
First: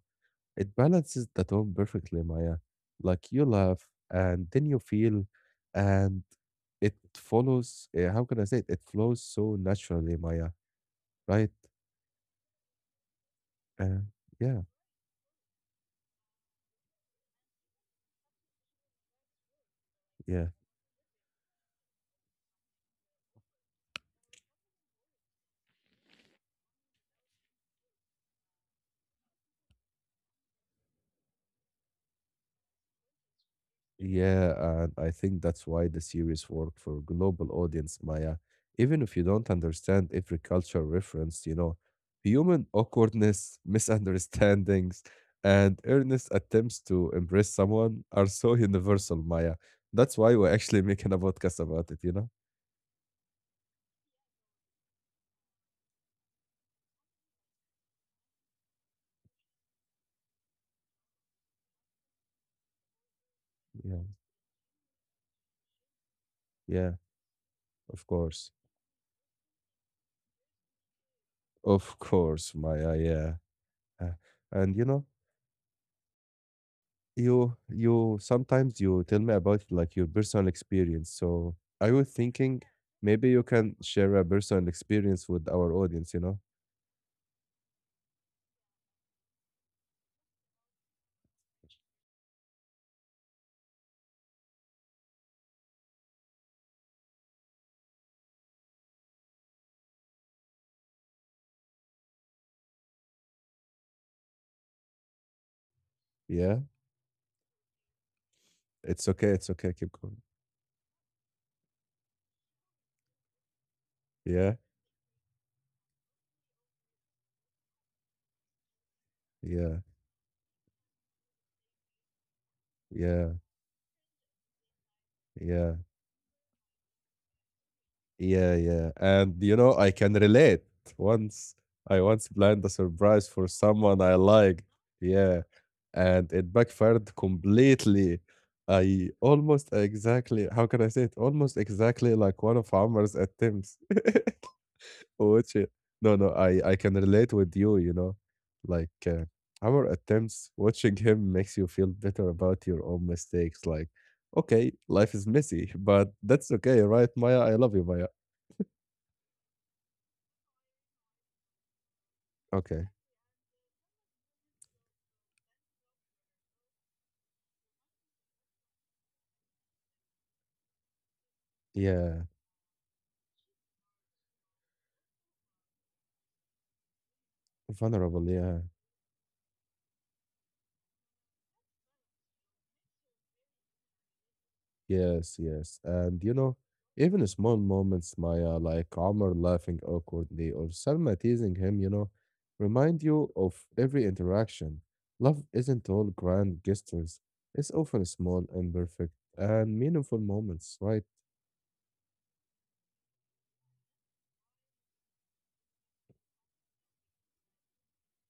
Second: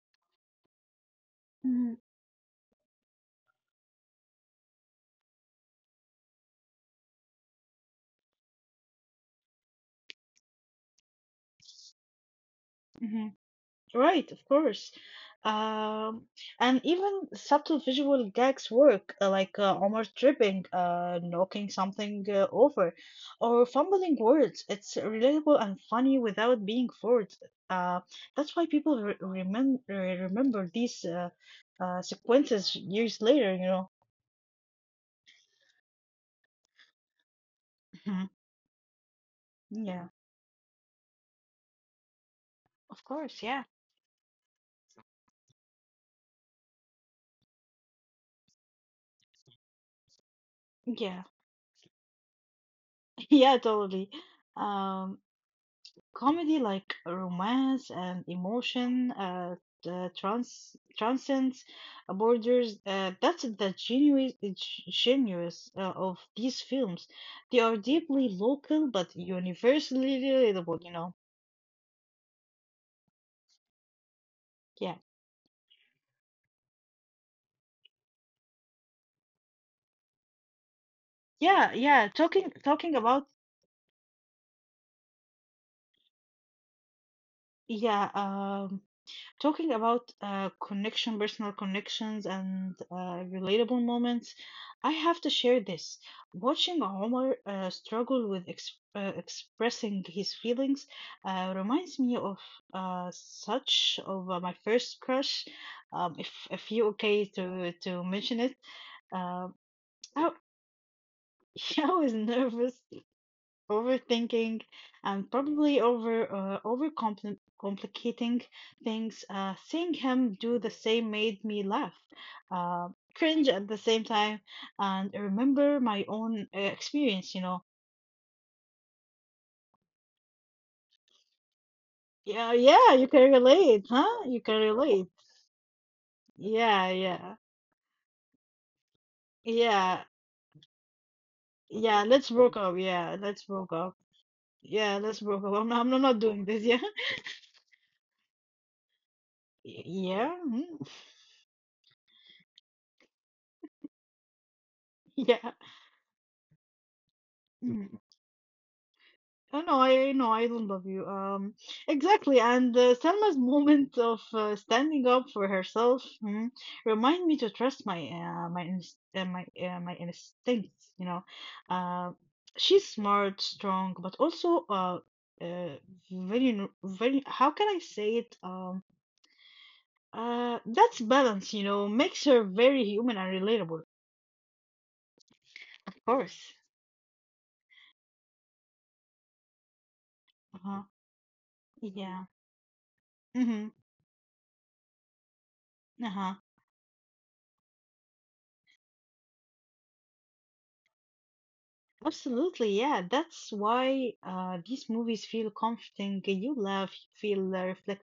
Speaker 1: It balances the tone
Speaker 2: hmm
Speaker 1: perfectly, Maya. Like you laugh and then you feel and it follows, uh, how can I say it? It flows so naturally, Maya, right?
Speaker 2: hmm
Speaker 1: Uh,
Speaker 2: Right, of
Speaker 1: yeah,
Speaker 2: course. Um, and even subtle visual gags work, uh, like uh, Omar
Speaker 1: yeah.
Speaker 2: tripping, uh, knocking something uh, over, or fumbling words. It's relatable and funny without being forced. Uh, that's why people re- remember remember these uh, uh, sequences years later, you
Speaker 1: Yeah, and I think that's why the series worked for global audience, Maya.
Speaker 2: know.
Speaker 1: Even if you don't understand
Speaker 2: Yeah,
Speaker 1: every cultural reference, you know, human
Speaker 2: of
Speaker 1: awkwardness,
Speaker 2: course. Yeah,
Speaker 1: misunderstandings, and earnest attempts to embrace someone are so universal, Maya. That's why we're actually making a
Speaker 2: yeah,
Speaker 1: podcast about it, you know?
Speaker 2: yeah, totally. Um, comedy like romance and emotion uh, uh trans transcends borders. Uh, that's the
Speaker 1: Yeah,
Speaker 2: genius genius uh, of these
Speaker 1: yeah,
Speaker 2: films. They are
Speaker 1: of
Speaker 2: deeply
Speaker 1: course.
Speaker 2: local but universally relatable. You know.
Speaker 1: Of course, Maya, yeah. Uh, And you know,
Speaker 2: Yeah,
Speaker 1: You you sometimes you tell me about like your personal experience. So I
Speaker 2: yeah,
Speaker 1: was
Speaker 2: yeah.
Speaker 1: thinking
Speaker 2: Talking talking
Speaker 1: maybe you
Speaker 2: about
Speaker 1: can share a personal experience with our audience, you know?
Speaker 2: yeah. Um. Talking about uh, connection, personal connections, and uh, relatable moments, I have to share this. Watching Omar uh, struggle with ex uh, expressing his feelings uh, reminds me of uh, such of uh, my first crush. Um, if
Speaker 1: Yeah.
Speaker 2: if you okay to to mention it,
Speaker 1: It's okay, it's okay,
Speaker 2: um,
Speaker 1: keep going.
Speaker 2: I, I was nervous
Speaker 1: Yeah,
Speaker 2: overthinking and probably over uh, over complicating things
Speaker 1: yeah,
Speaker 2: uh, seeing him do the same made me laugh uh,
Speaker 1: yeah,
Speaker 2: cringe at the same time and
Speaker 1: yeah.
Speaker 2: remember my own uh, experience you know
Speaker 1: Yeah, yeah. And you know, I can relate. Once I once planned a
Speaker 2: yeah yeah
Speaker 1: surprise
Speaker 2: you
Speaker 1: for
Speaker 2: can
Speaker 1: someone
Speaker 2: relate
Speaker 1: I
Speaker 2: huh
Speaker 1: liked.
Speaker 2: you can relate
Speaker 1: Yeah. And it
Speaker 2: yeah
Speaker 1: backfired
Speaker 2: yeah
Speaker 1: completely. I almost
Speaker 2: yeah
Speaker 1: exactly, how can I say it? Almost exactly
Speaker 2: yeah
Speaker 1: like
Speaker 2: let's
Speaker 1: one of
Speaker 2: broke up
Speaker 1: Amr's
Speaker 2: yeah let's
Speaker 1: attempts.
Speaker 2: broke up yeah let's
Speaker 1: Which, uh,
Speaker 2: broke up i'm,
Speaker 1: no,
Speaker 2: I'm
Speaker 1: no,
Speaker 2: not
Speaker 1: I,
Speaker 2: doing
Speaker 1: I
Speaker 2: this
Speaker 1: can
Speaker 2: yeah
Speaker 1: relate with you, you know. Like, uh, Amr attempts,
Speaker 2: yeah
Speaker 1: watching
Speaker 2: mhm,
Speaker 1: him makes you feel better about your own mistakes. Like, okay, life is messy,
Speaker 2: yeah
Speaker 1: but that's okay, right, Maya? I love you,
Speaker 2: Hmm.
Speaker 1: Maya.
Speaker 2: Oh, no, I no, I don't love you. Um, exactly.
Speaker 1: Okay.
Speaker 2: And uh, Selma's moment of uh, standing up for herself mm, remind me to trust my uh, my inst uh, my uh, my instincts. You know,
Speaker 1: Yeah,
Speaker 2: uh, she's smart, strong, but also uh, uh, very n- very. How can I
Speaker 1: vulnerable.
Speaker 2: say it?
Speaker 1: Yeah,
Speaker 2: Um, uh, that's balance. You know, makes her very human and relatable. Of
Speaker 1: yes, yes. And you know,
Speaker 2: course.
Speaker 1: even small moments, Maya, like Omar laughing awkwardly or
Speaker 2: Uh huh.
Speaker 1: Salma teasing him, you know,
Speaker 2: Yeah.
Speaker 1: remind you of
Speaker 2: Mm-hmm.
Speaker 1: every interaction. Love isn't all
Speaker 2: Uh huh.
Speaker 1: grand gestures, it's often small, imperfect, and meaningful moments, right?
Speaker 2: Absolutely, yeah. That's why uh, these movies feel comforting. You laugh, you feel uh, reflect,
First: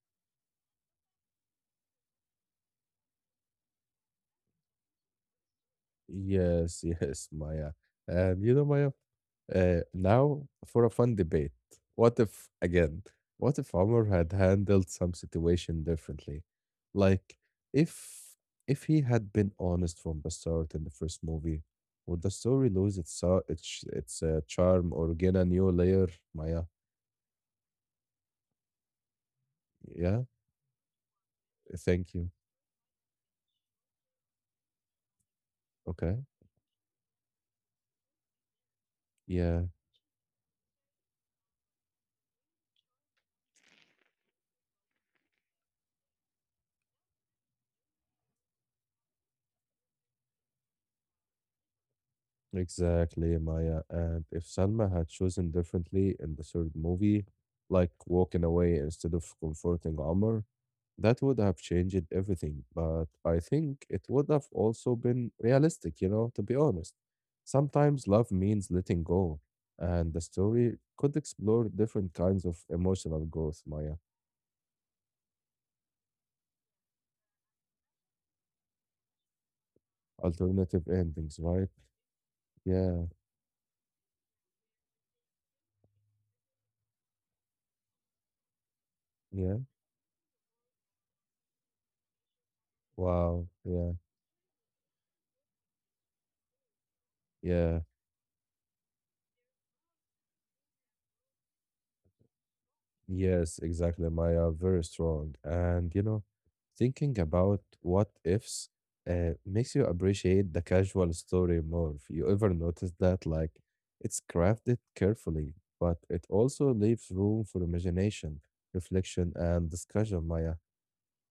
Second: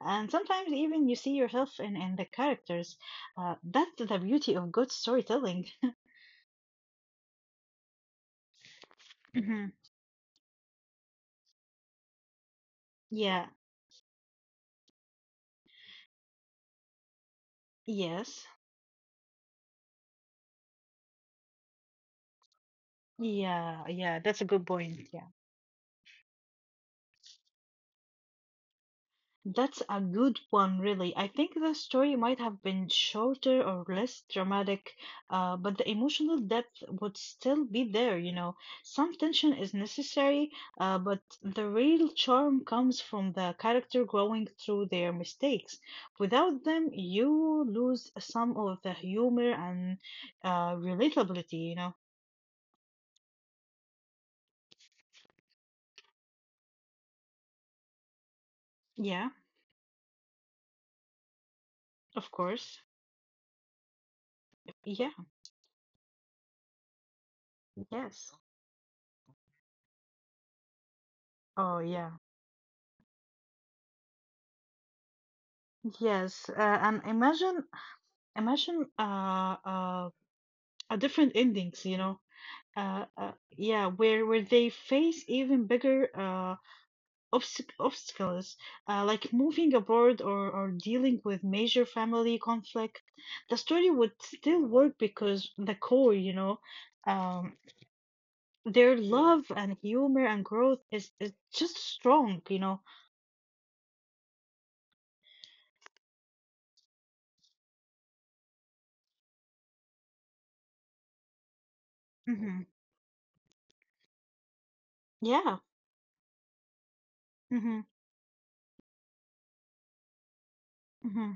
Speaker 2: and sometimes even you see yourself in, in the characters. Uh, that's the beauty of good storytelling.
Speaker 1: Yes, yes, Maya. And you know, Maya,
Speaker 2: Hmm
Speaker 1: Uh, now for a fun debate. What if, again,
Speaker 2: Yeah.
Speaker 1: what if Omar had handled some situation differently? Like, if
Speaker 2: Yes.
Speaker 1: if he had been honest from the start in the first movie, would the story lose its uh, its
Speaker 2: Yeah.
Speaker 1: its
Speaker 2: Yeah.
Speaker 1: uh,
Speaker 2: That's a good
Speaker 1: charm
Speaker 2: point.
Speaker 1: or
Speaker 2: Yeah.
Speaker 1: gain a new layer? Maya,
Speaker 2: That's a
Speaker 1: yeah,
Speaker 2: good one, really. I think the
Speaker 1: thank
Speaker 2: story
Speaker 1: you.
Speaker 2: might have been shorter or less dramatic, uh, but the
Speaker 1: Okay,
Speaker 2: emotional depth would still be there, you know. Some tension
Speaker 1: yeah.
Speaker 2: is necessary, uh, but the real charm comes from the character growing through their mistakes. Without them, you lose some of the humor and uh, relatability, you know.
Speaker 1: Exactly, Maya. And if Salma had chosen differently in the third movie, like walking away instead
Speaker 2: Yeah,
Speaker 1: of comforting Omar, that would have changed
Speaker 2: of
Speaker 1: everything.
Speaker 2: course.
Speaker 1: But I think it would have
Speaker 2: Yeah,
Speaker 1: also been realistic, you know, to be honest.
Speaker 2: yes.
Speaker 1: Sometimes love means letting go, and the story could
Speaker 2: Oh,
Speaker 1: explore
Speaker 2: yeah.
Speaker 1: different kinds of emotional growth, Maya.
Speaker 2: Yes, uh, and imagine Imagine uh, uh, a
Speaker 1: Alternative
Speaker 2: different
Speaker 1: endings, right?
Speaker 2: endings, you know. Uh,
Speaker 1: Yeah,
Speaker 2: uh, yeah, where where they face even bigger uh, obst obstacles, uh, like
Speaker 1: yeah.
Speaker 2: moving abroad or or dealing with major family conflict.
Speaker 1: Wow,
Speaker 2: The story
Speaker 1: yeah,
Speaker 2: would still work because the core, you know, um,
Speaker 1: yeah.
Speaker 2: their love and humor and growth is is just strong, you know.
Speaker 1: Yes, exactly, Maya. Very strong. And you know, thinking about what ifs uh, makes you appreciate the casual story more. If you ever
Speaker 2: Hmm
Speaker 1: notice that, like, it's crafted carefully,
Speaker 2: Yeah.
Speaker 1: but it also leaves room for
Speaker 2: hmm
Speaker 1: imagination, reflection, and discussion, Maya,
Speaker 2: hmm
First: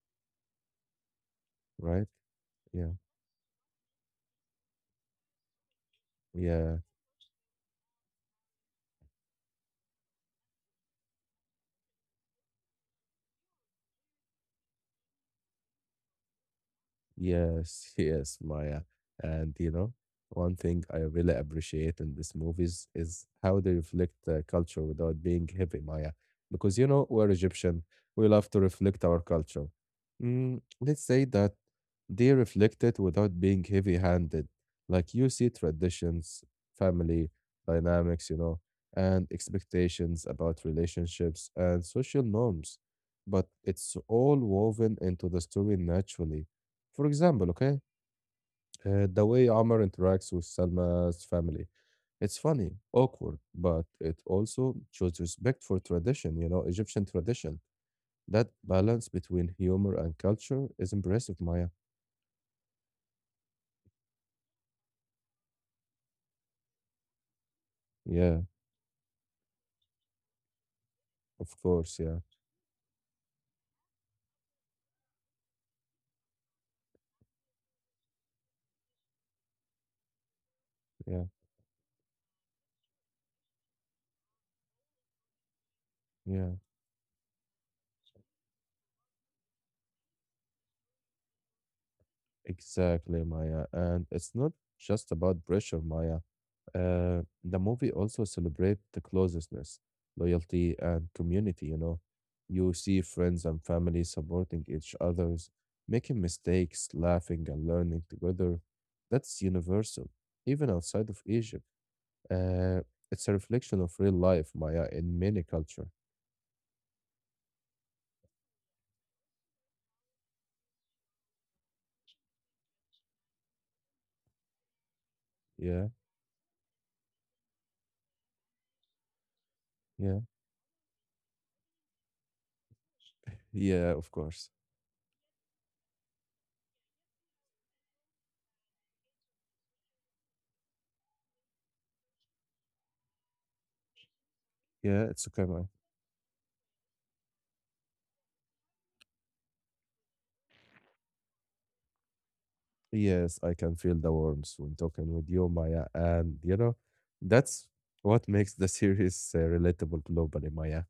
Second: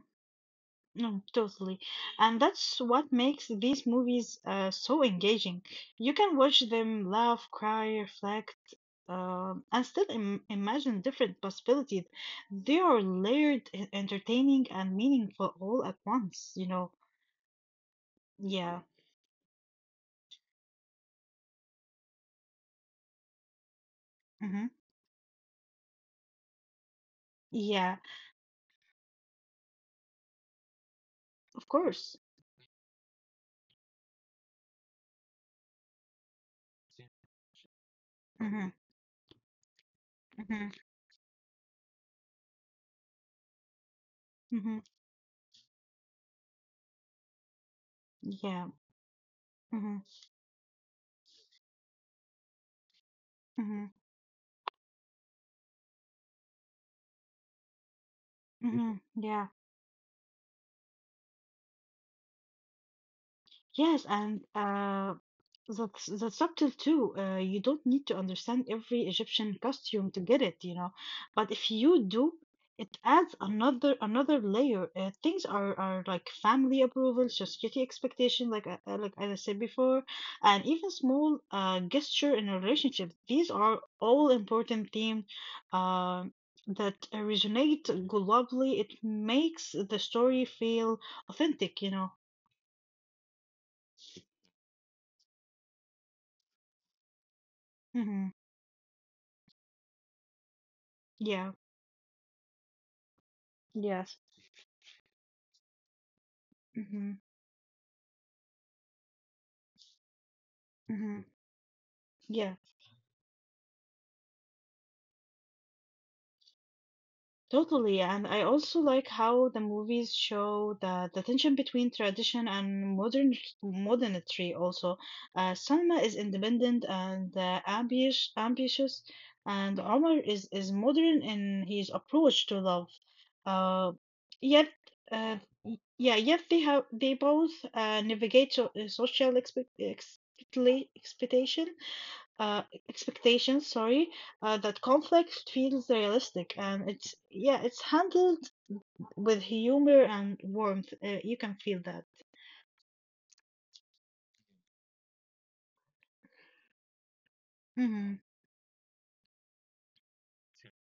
Speaker 2: No, totally.
Speaker 1: right?
Speaker 2: And that's
Speaker 1: Yeah,
Speaker 2: what makes these movies uh, so engaging. You can watch
Speaker 1: yeah.
Speaker 2: them laugh, cry, reflect, um, and still Im- imagine different possibilities. They are layered, e- entertaining, and meaningful all at once, you know.
Speaker 1: Yes, yes,
Speaker 2: Yeah.
Speaker 1: Maya. And you know, one thing I really appreciate in these movies is how they reflect uh,
Speaker 2: hmm
Speaker 1: culture without being heavy, Maya. Because you know, we're Egyptian,
Speaker 2: Yeah,
Speaker 1: we love to reflect our culture. Mm, let's say that
Speaker 2: of course.
Speaker 1: they reflect it without being heavy-handed. Like you see traditions,
Speaker 2: Same
Speaker 1: family dynamics, you know,
Speaker 2: for
Speaker 1: and expectations about
Speaker 2: Mm-hmm,
Speaker 1: relationships and social norms, but it's all
Speaker 2: mm-hmm, mm-hmm,
Speaker 1: woven into the story naturally for example, okay,
Speaker 2: yeah,
Speaker 1: uh, the way
Speaker 2: mm-hmm,
Speaker 1: Amr interacts with Salma's family. It's funny, awkward,
Speaker 2: mm-hmm,
Speaker 1: but it also shows respect for tradition, you know, Egyptian tradition. That
Speaker 2: mm-hmm,
Speaker 1: balance
Speaker 2: yeah,
Speaker 1: between humor and culture is impressive, Maya.
Speaker 2: yes, and uh, That's that's subtle too. Uh, you don't need to
Speaker 1: Yeah,
Speaker 2: understand every Egyptian costume to get it, you know.
Speaker 1: of
Speaker 2: But if
Speaker 1: course,
Speaker 2: you
Speaker 1: yeah,
Speaker 2: do, it adds another another layer. Uh, things are are like family approval, society expectation, like I, I- like I said before, and even
Speaker 1: yeah,
Speaker 2: small uh gesture in a relationship. These are all important themes um
Speaker 1: yeah,
Speaker 2: that resonate globally. It makes the story feel authentic, you know.
Speaker 1: exactly, Maya. And it's not just about pressure, Maya. Uh, the movie also
Speaker 2: Hmm
Speaker 1: celebrates the closeness, loyalty, and
Speaker 2: Yeah.
Speaker 1: community. You know, you see friends and family
Speaker 2: Yes.
Speaker 1: supporting each others, making mistakes,
Speaker 2: hmm
Speaker 1: laughing, and learning together. That's universal, even outside of
Speaker 2: hmm
Speaker 1: Egypt.
Speaker 2: Yeah,
Speaker 1: Uh, it's a reflection of real life, Maya, in many culture.
Speaker 2: totally. And I also like how the movies show the, the tension between tradition and modern modernity also. Uh,
Speaker 1: Yeah,
Speaker 2: Salma is independent and uh, ambitious, ambitious, and
Speaker 1: yeah,
Speaker 2: Omar is, is modern in his approach to love.
Speaker 1: yeah.
Speaker 2: Uh,
Speaker 1: Of course.
Speaker 2: yet, uh, y- yeah, yet they have they both uh, navigate so, uh, social expect, expectation uh expectations sorry uh, that
Speaker 1: Yeah, it's
Speaker 2: conflict
Speaker 1: okay, Maya.
Speaker 2: feels realistic and it's yeah it's handled with humor and warmth uh, you can feel that
Speaker 1: Yes, I can feel the warmth when talking with you, Maya. And you know, that's
Speaker 2: mm-hmm.
Speaker 1: what makes the series uh, relatable globally, Maya.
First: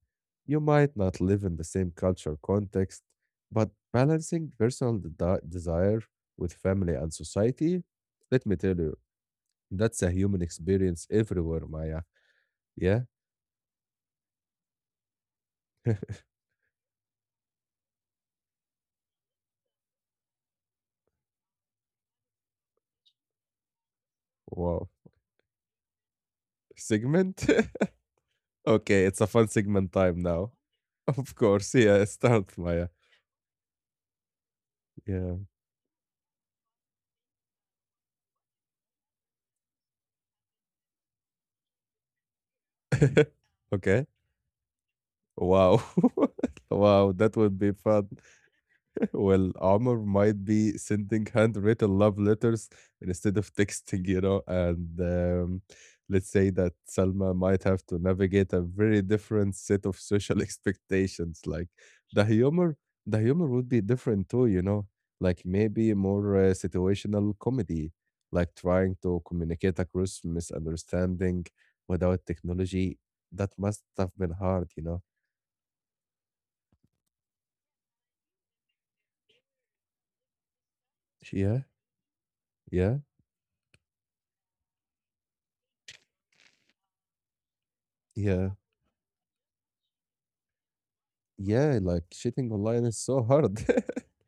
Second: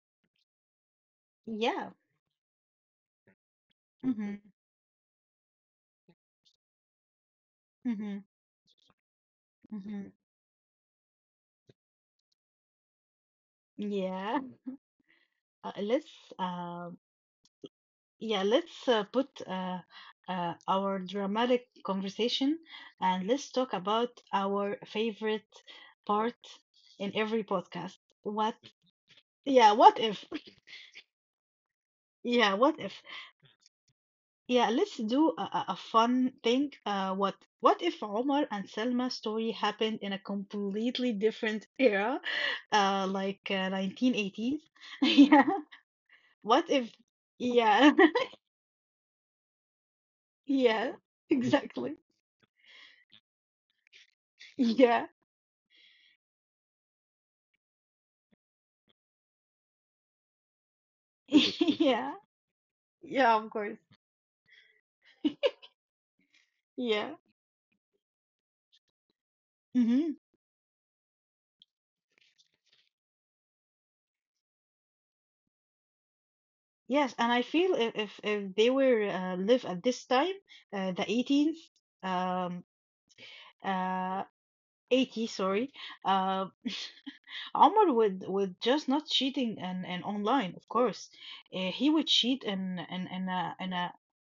Speaker 1: You might not live in the
Speaker 2: yeah
Speaker 1: same cultural context, but
Speaker 2: mm-hmm.
Speaker 1: balancing personal de- desire with family and society,
Speaker 2: Mm-hmm.
Speaker 1: let me tell you, that's
Speaker 2: Mm-hmm.
Speaker 1: a human experience everywhere, Maya. Yeah?
Speaker 2: yeah uh, let's uh, yeah let's uh, put uh, uh, our dramatic conversation and let's talk about our
Speaker 1: Wow.
Speaker 2: favorite part in every
Speaker 1: Segment?
Speaker 2: podcast what
Speaker 1: okay, it's a fun
Speaker 2: yeah
Speaker 1: segment
Speaker 2: what
Speaker 1: time
Speaker 2: if
Speaker 1: now. Of course, yeah,
Speaker 2: yeah
Speaker 1: start,
Speaker 2: what
Speaker 1: Maya.
Speaker 2: if Yeah, let's do
Speaker 1: Yeah.
Speaker 2: a, a a fun thing. Uh, what what if Omar and Selma's story happened in a completely different era, uh, like uh,
Speaker 1: okay.
Speaker 2: nineteen eighteen? Yeah.
Speaker 1: Wow.
Speaker 2: What if?
Speaker 1: Wow, that would be
Speaker 2: Yeah.
Speaker 1: fun. Well, Omar might be
Speaker 2: Yeah.
Speaker 1: sending
Speaker 2: Exactly.
Speaker 1: handwritten love letters instead of texting, you know, and
Speaker 2: Yeah.
Speaker 1: um, let's say that Salma might have to navigate a very different set of social expectations. Like
Speaker 2: Yeah.
Speaker 1: the humor, the
Speaker 2: Yeah.
Speaker 1: humor
Speaker 2: Of
Speaker 1: would
Speaker 2: course.
Speaker 1: be different too, you know, like maybe more uh,
Speaker 2: Yeah.
Speaker 1: situational comedy, like trying to communicate
Speaker 2: hmm
Speaker 1: across misunderstanding without technology. That must have been hard, you
Speaker 2: Yes, and I feel if if, if they were uh, live at this time, uh, the eighteenth,
Speaker 1: know.
Speaker 2: um,
Speaker 1: Yeah,
Speaker 2: uh, eighty, sorry. Uh, Omar would
Speaker 1: yeah,
Speaker 2: would just not cheating and and online, of course. Uh,
Speaker 1: yeah,
Speaker 2: he
Speaker 1: like
Speaker 2: would cheat
Speaker 1: cheating
Speaker 2: and
Speaker 1: online is
Speaker 2: and
Speaker 1: so
Speaker 2: and uh,
Speaker 1: hard.
Speaker 2: and uh,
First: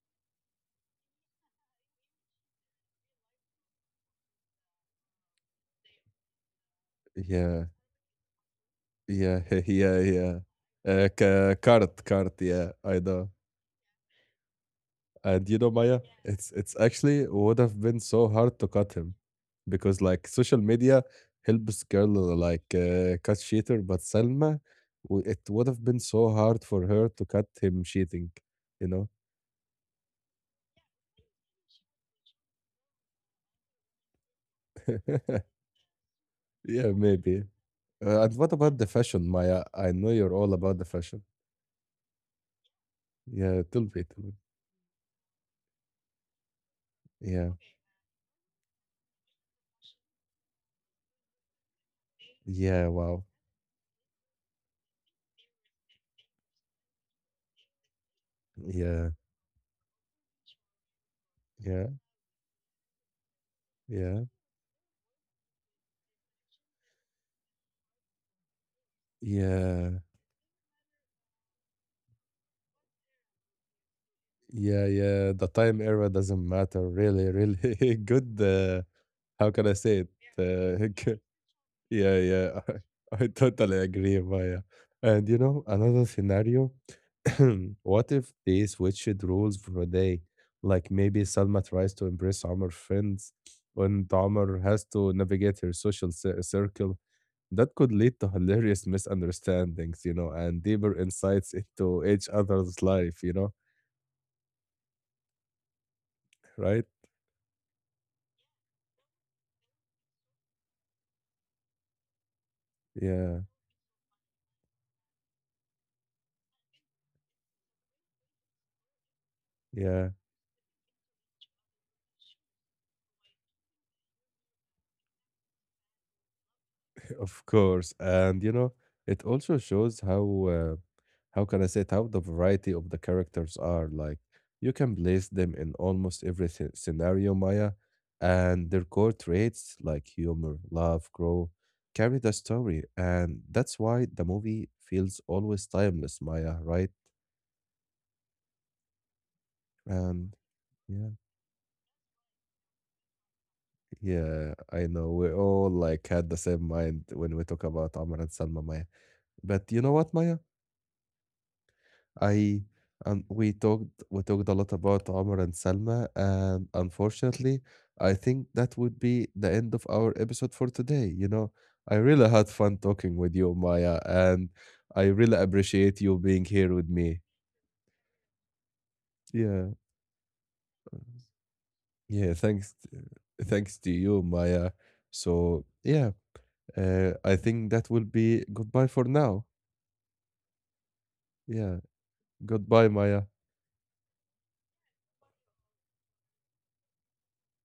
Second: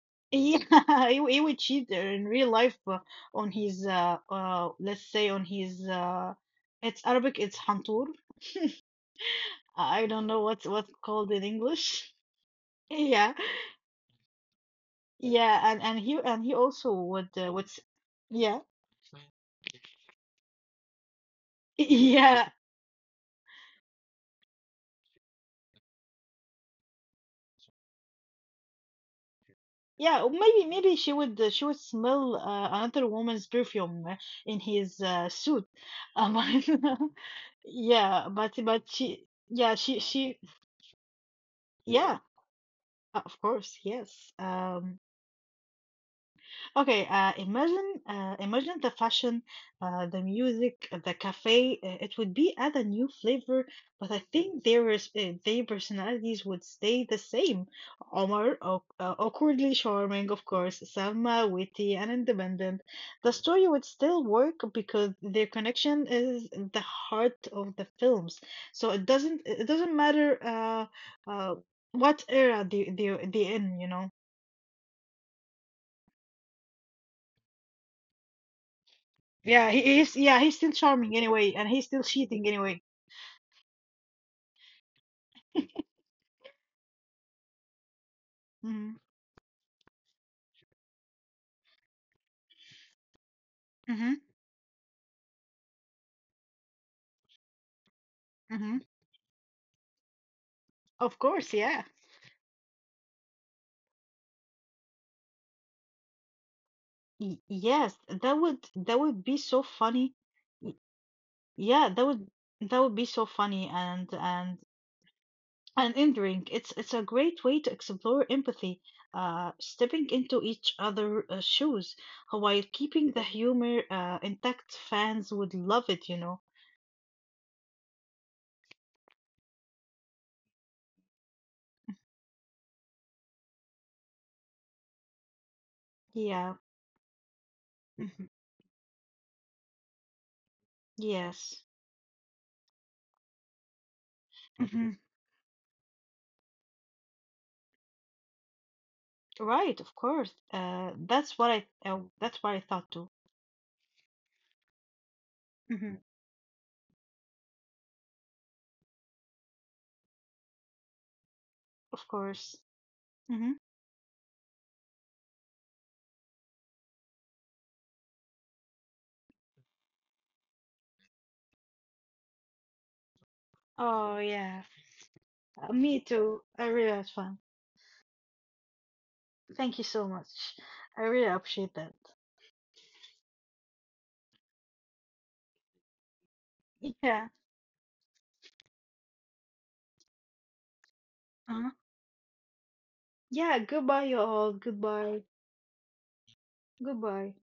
Speaker 2: yeah, he, he would cheat in real life uh, on his uh, uh let's say on his uh it's Arabic it's
Speaker 1: Yeah,
Speaker 2: hantour.
Speaker 1: yeah,
Speaker 2: I
Speaker 1: yeah,
Speaker 2: I don't
Speaker 1: yeah.
Speaker 2: know what's what's
Speaker 1: Uh,
Speaker 2: called in
Speaker 1: ca- cart,
Speaker 2: English.
Speaker 1: cart, yeah, I know.
Speaker 2: Yeah,
Speaker 1: And you
Speaker 2: yeah,
Speaker 1: know,
Speaker 2: and and
Speaker 1: Maya,
Speaker 2: he and
Speaker 1: it's
Speaker 2: he
Speaker 1: it's
Speaker 2: also
Speaker 1: actually
Speaker 2: would uh,
Speaker 1: would
Speaker 2: would s-
Speaker 1: have been so hard
Speaker 2: yeah.
Speaker 1: to cut him because like social media helps girl
Speaker 2: Yeah,
Speaker 1: like uh, cut cheater, but Selma, w- it would have been so hard for her to cut him cheating, you know?
Speaker 2: Yeah, or maybe maybe she would uh, she would smell uh, another woman's perfume uh, in his uh, suit. Um,
Speaker 1: Yeah, maybe. Uh,
Speaker 2: yeah,
Speaker 1: and what
Speaker 2: but
Speaker 1: about
Speaker 2: but
Speaker 1: the fashion,
Speaker 2: she
Speaker 1: Maya?
Speaker 2: yeah
Speaker 1: I
Speaker 2: she
Speaker 1: know you're
Speaker 2: she
Speaker 1: all about the fashion.
Speaker 2: yeah of
Speaker 1: Yeah,
Speaker 2: course
Speaker 1: it'll be,
Speaker 2: yes um Okay, uh,
Speaker 1: Yeah.
Speaker 2: imagine uh, imagine the fashion, uh, the music, uh, the cafe. Uh, It would be add a
Speaker 1: Yeah,
Speaker 2: new
Speaker 1: wow.
Speaker 2: flavor, but I think their res- uh, their personalities would stay the same. Omar, aw-
Speaker 1: Yeah,
Speaker 2: uh, awkwardly charming, of course. Salma,
Speaker 1: yeah,
Speaker 2: witty and independent. The story would
Speaker 1: yeah,
Speaker 2: still work because their connection is the heart of the films. So it doesn't it
Speaker 1: yeah,
Speaker 2: doesn't matter uh, uh, what era they they they in, you know.
Speaker 1: yeah, yeah. The time era doesn't matter, really, really. Good, uh, how can I
Speaker 2: Yeah, he
Speaker 1: say it?
Speaker 2: he's yeah, he's still
Speaker 1: Uh,
Speaker 2: charming
Speaker 1: good-
Speaker 2: anyway, and he's still
Speaker 1: yeah,
Speaker 2: cheating
Speaker 1: yeah.
Speaker 2: anyway.
Speaker 1: I, I totally agree, Maya. And you know, another scenario what if they
Speaker 2: Hmm
Speaker 1: switched roles for a day? Like maybe Salma tries to impress Amr friends, and
Speaker 2: hmm
Speaker 1: Amr has to navigate her social cir- circle. That could lead to
Speaker 2: hmm
Speaker 1: hilarious misunderstandings, you know, and deeper
Speaker 2: Of
Speaker 1: insights
Speaker 2: course, yeah.
Speaker 1: into each other's life, you know, right?
Speaker 2: Y- yes, that would that would be so funny. Y- Yeah, that would that would be so
Speaker 1: Yeah,
Speaker 2: funny and and and endearing. It's it's a great way to explore empathy, uh,
Speaker 1: yeah.
Speaker 2: stepping into each other uh, shoes uh, while keeping the humor uh, intact. Fans would love it, you know.
Speaker 1: Of course, and you know, it also shows how uh, how can I say it, how the variety of the characters are. Like you can place them in almost every
Speaker 2: Yeah.
Speaker 1: sce- scenario, Maya,
Speaker 2: hmm
Speaker 1: and their core traits like humor, love, grow,
Speaker 2: Yes.
Speaker 1: carry the story, and that's why the movie feels always timeless, Maya, right?
Speaker 2: Right, of
Speaker 1: And
Speaker 2: course. Uh,
Speaker 1: yeah,
Speaker 2: that's what I uh, that's what I thought too.
Speaker 1: yeah, I know we all
Speaker 2: Hmm
Speaker 1: like had the same mind when we talk about Amr and Salma, Maya. But you know what, Maya?
Speaker 2: Of
Speaker 1: I
Speaker 2: course.
Speaker 1: um, we
Speaker 2: Hmm
Speaker 1: talked we talked a lot about Omar and Salma, and unfortunately, I think that would be the end of our episode for today. You know, I really had fun talking with you, Maya,
Speaker 2: Oh
Speaker 1: and
Speaker 2: yeah,
Speaker 1: I really
Speaker 2: Uh,
Speaker 1: appreciate
Speaker 2: me
Speaker 1: you being
Speaker 2: too.
Speaker 1: here
Speaker 2: I
Speaker 1: with
Speaker 2: really had
Speaker 1: me.
Speaker 2: fun.
Speaker 1: Yeah,
Speaker 2: Thank you so much. I really appreciate that.
Speaker 1: yeah. Thanks, thanks to you, Maya. So yeah, uh, I
Speaker 2: Yeah.
Speaker 1: think that will be goodbye for now. Yeah,
Speaker 2: Uh-huh.
Speaker 1: goodbye, Maya.
Speaker 2: Yeah. Goodbye, you all. Goodbye. Goodbye.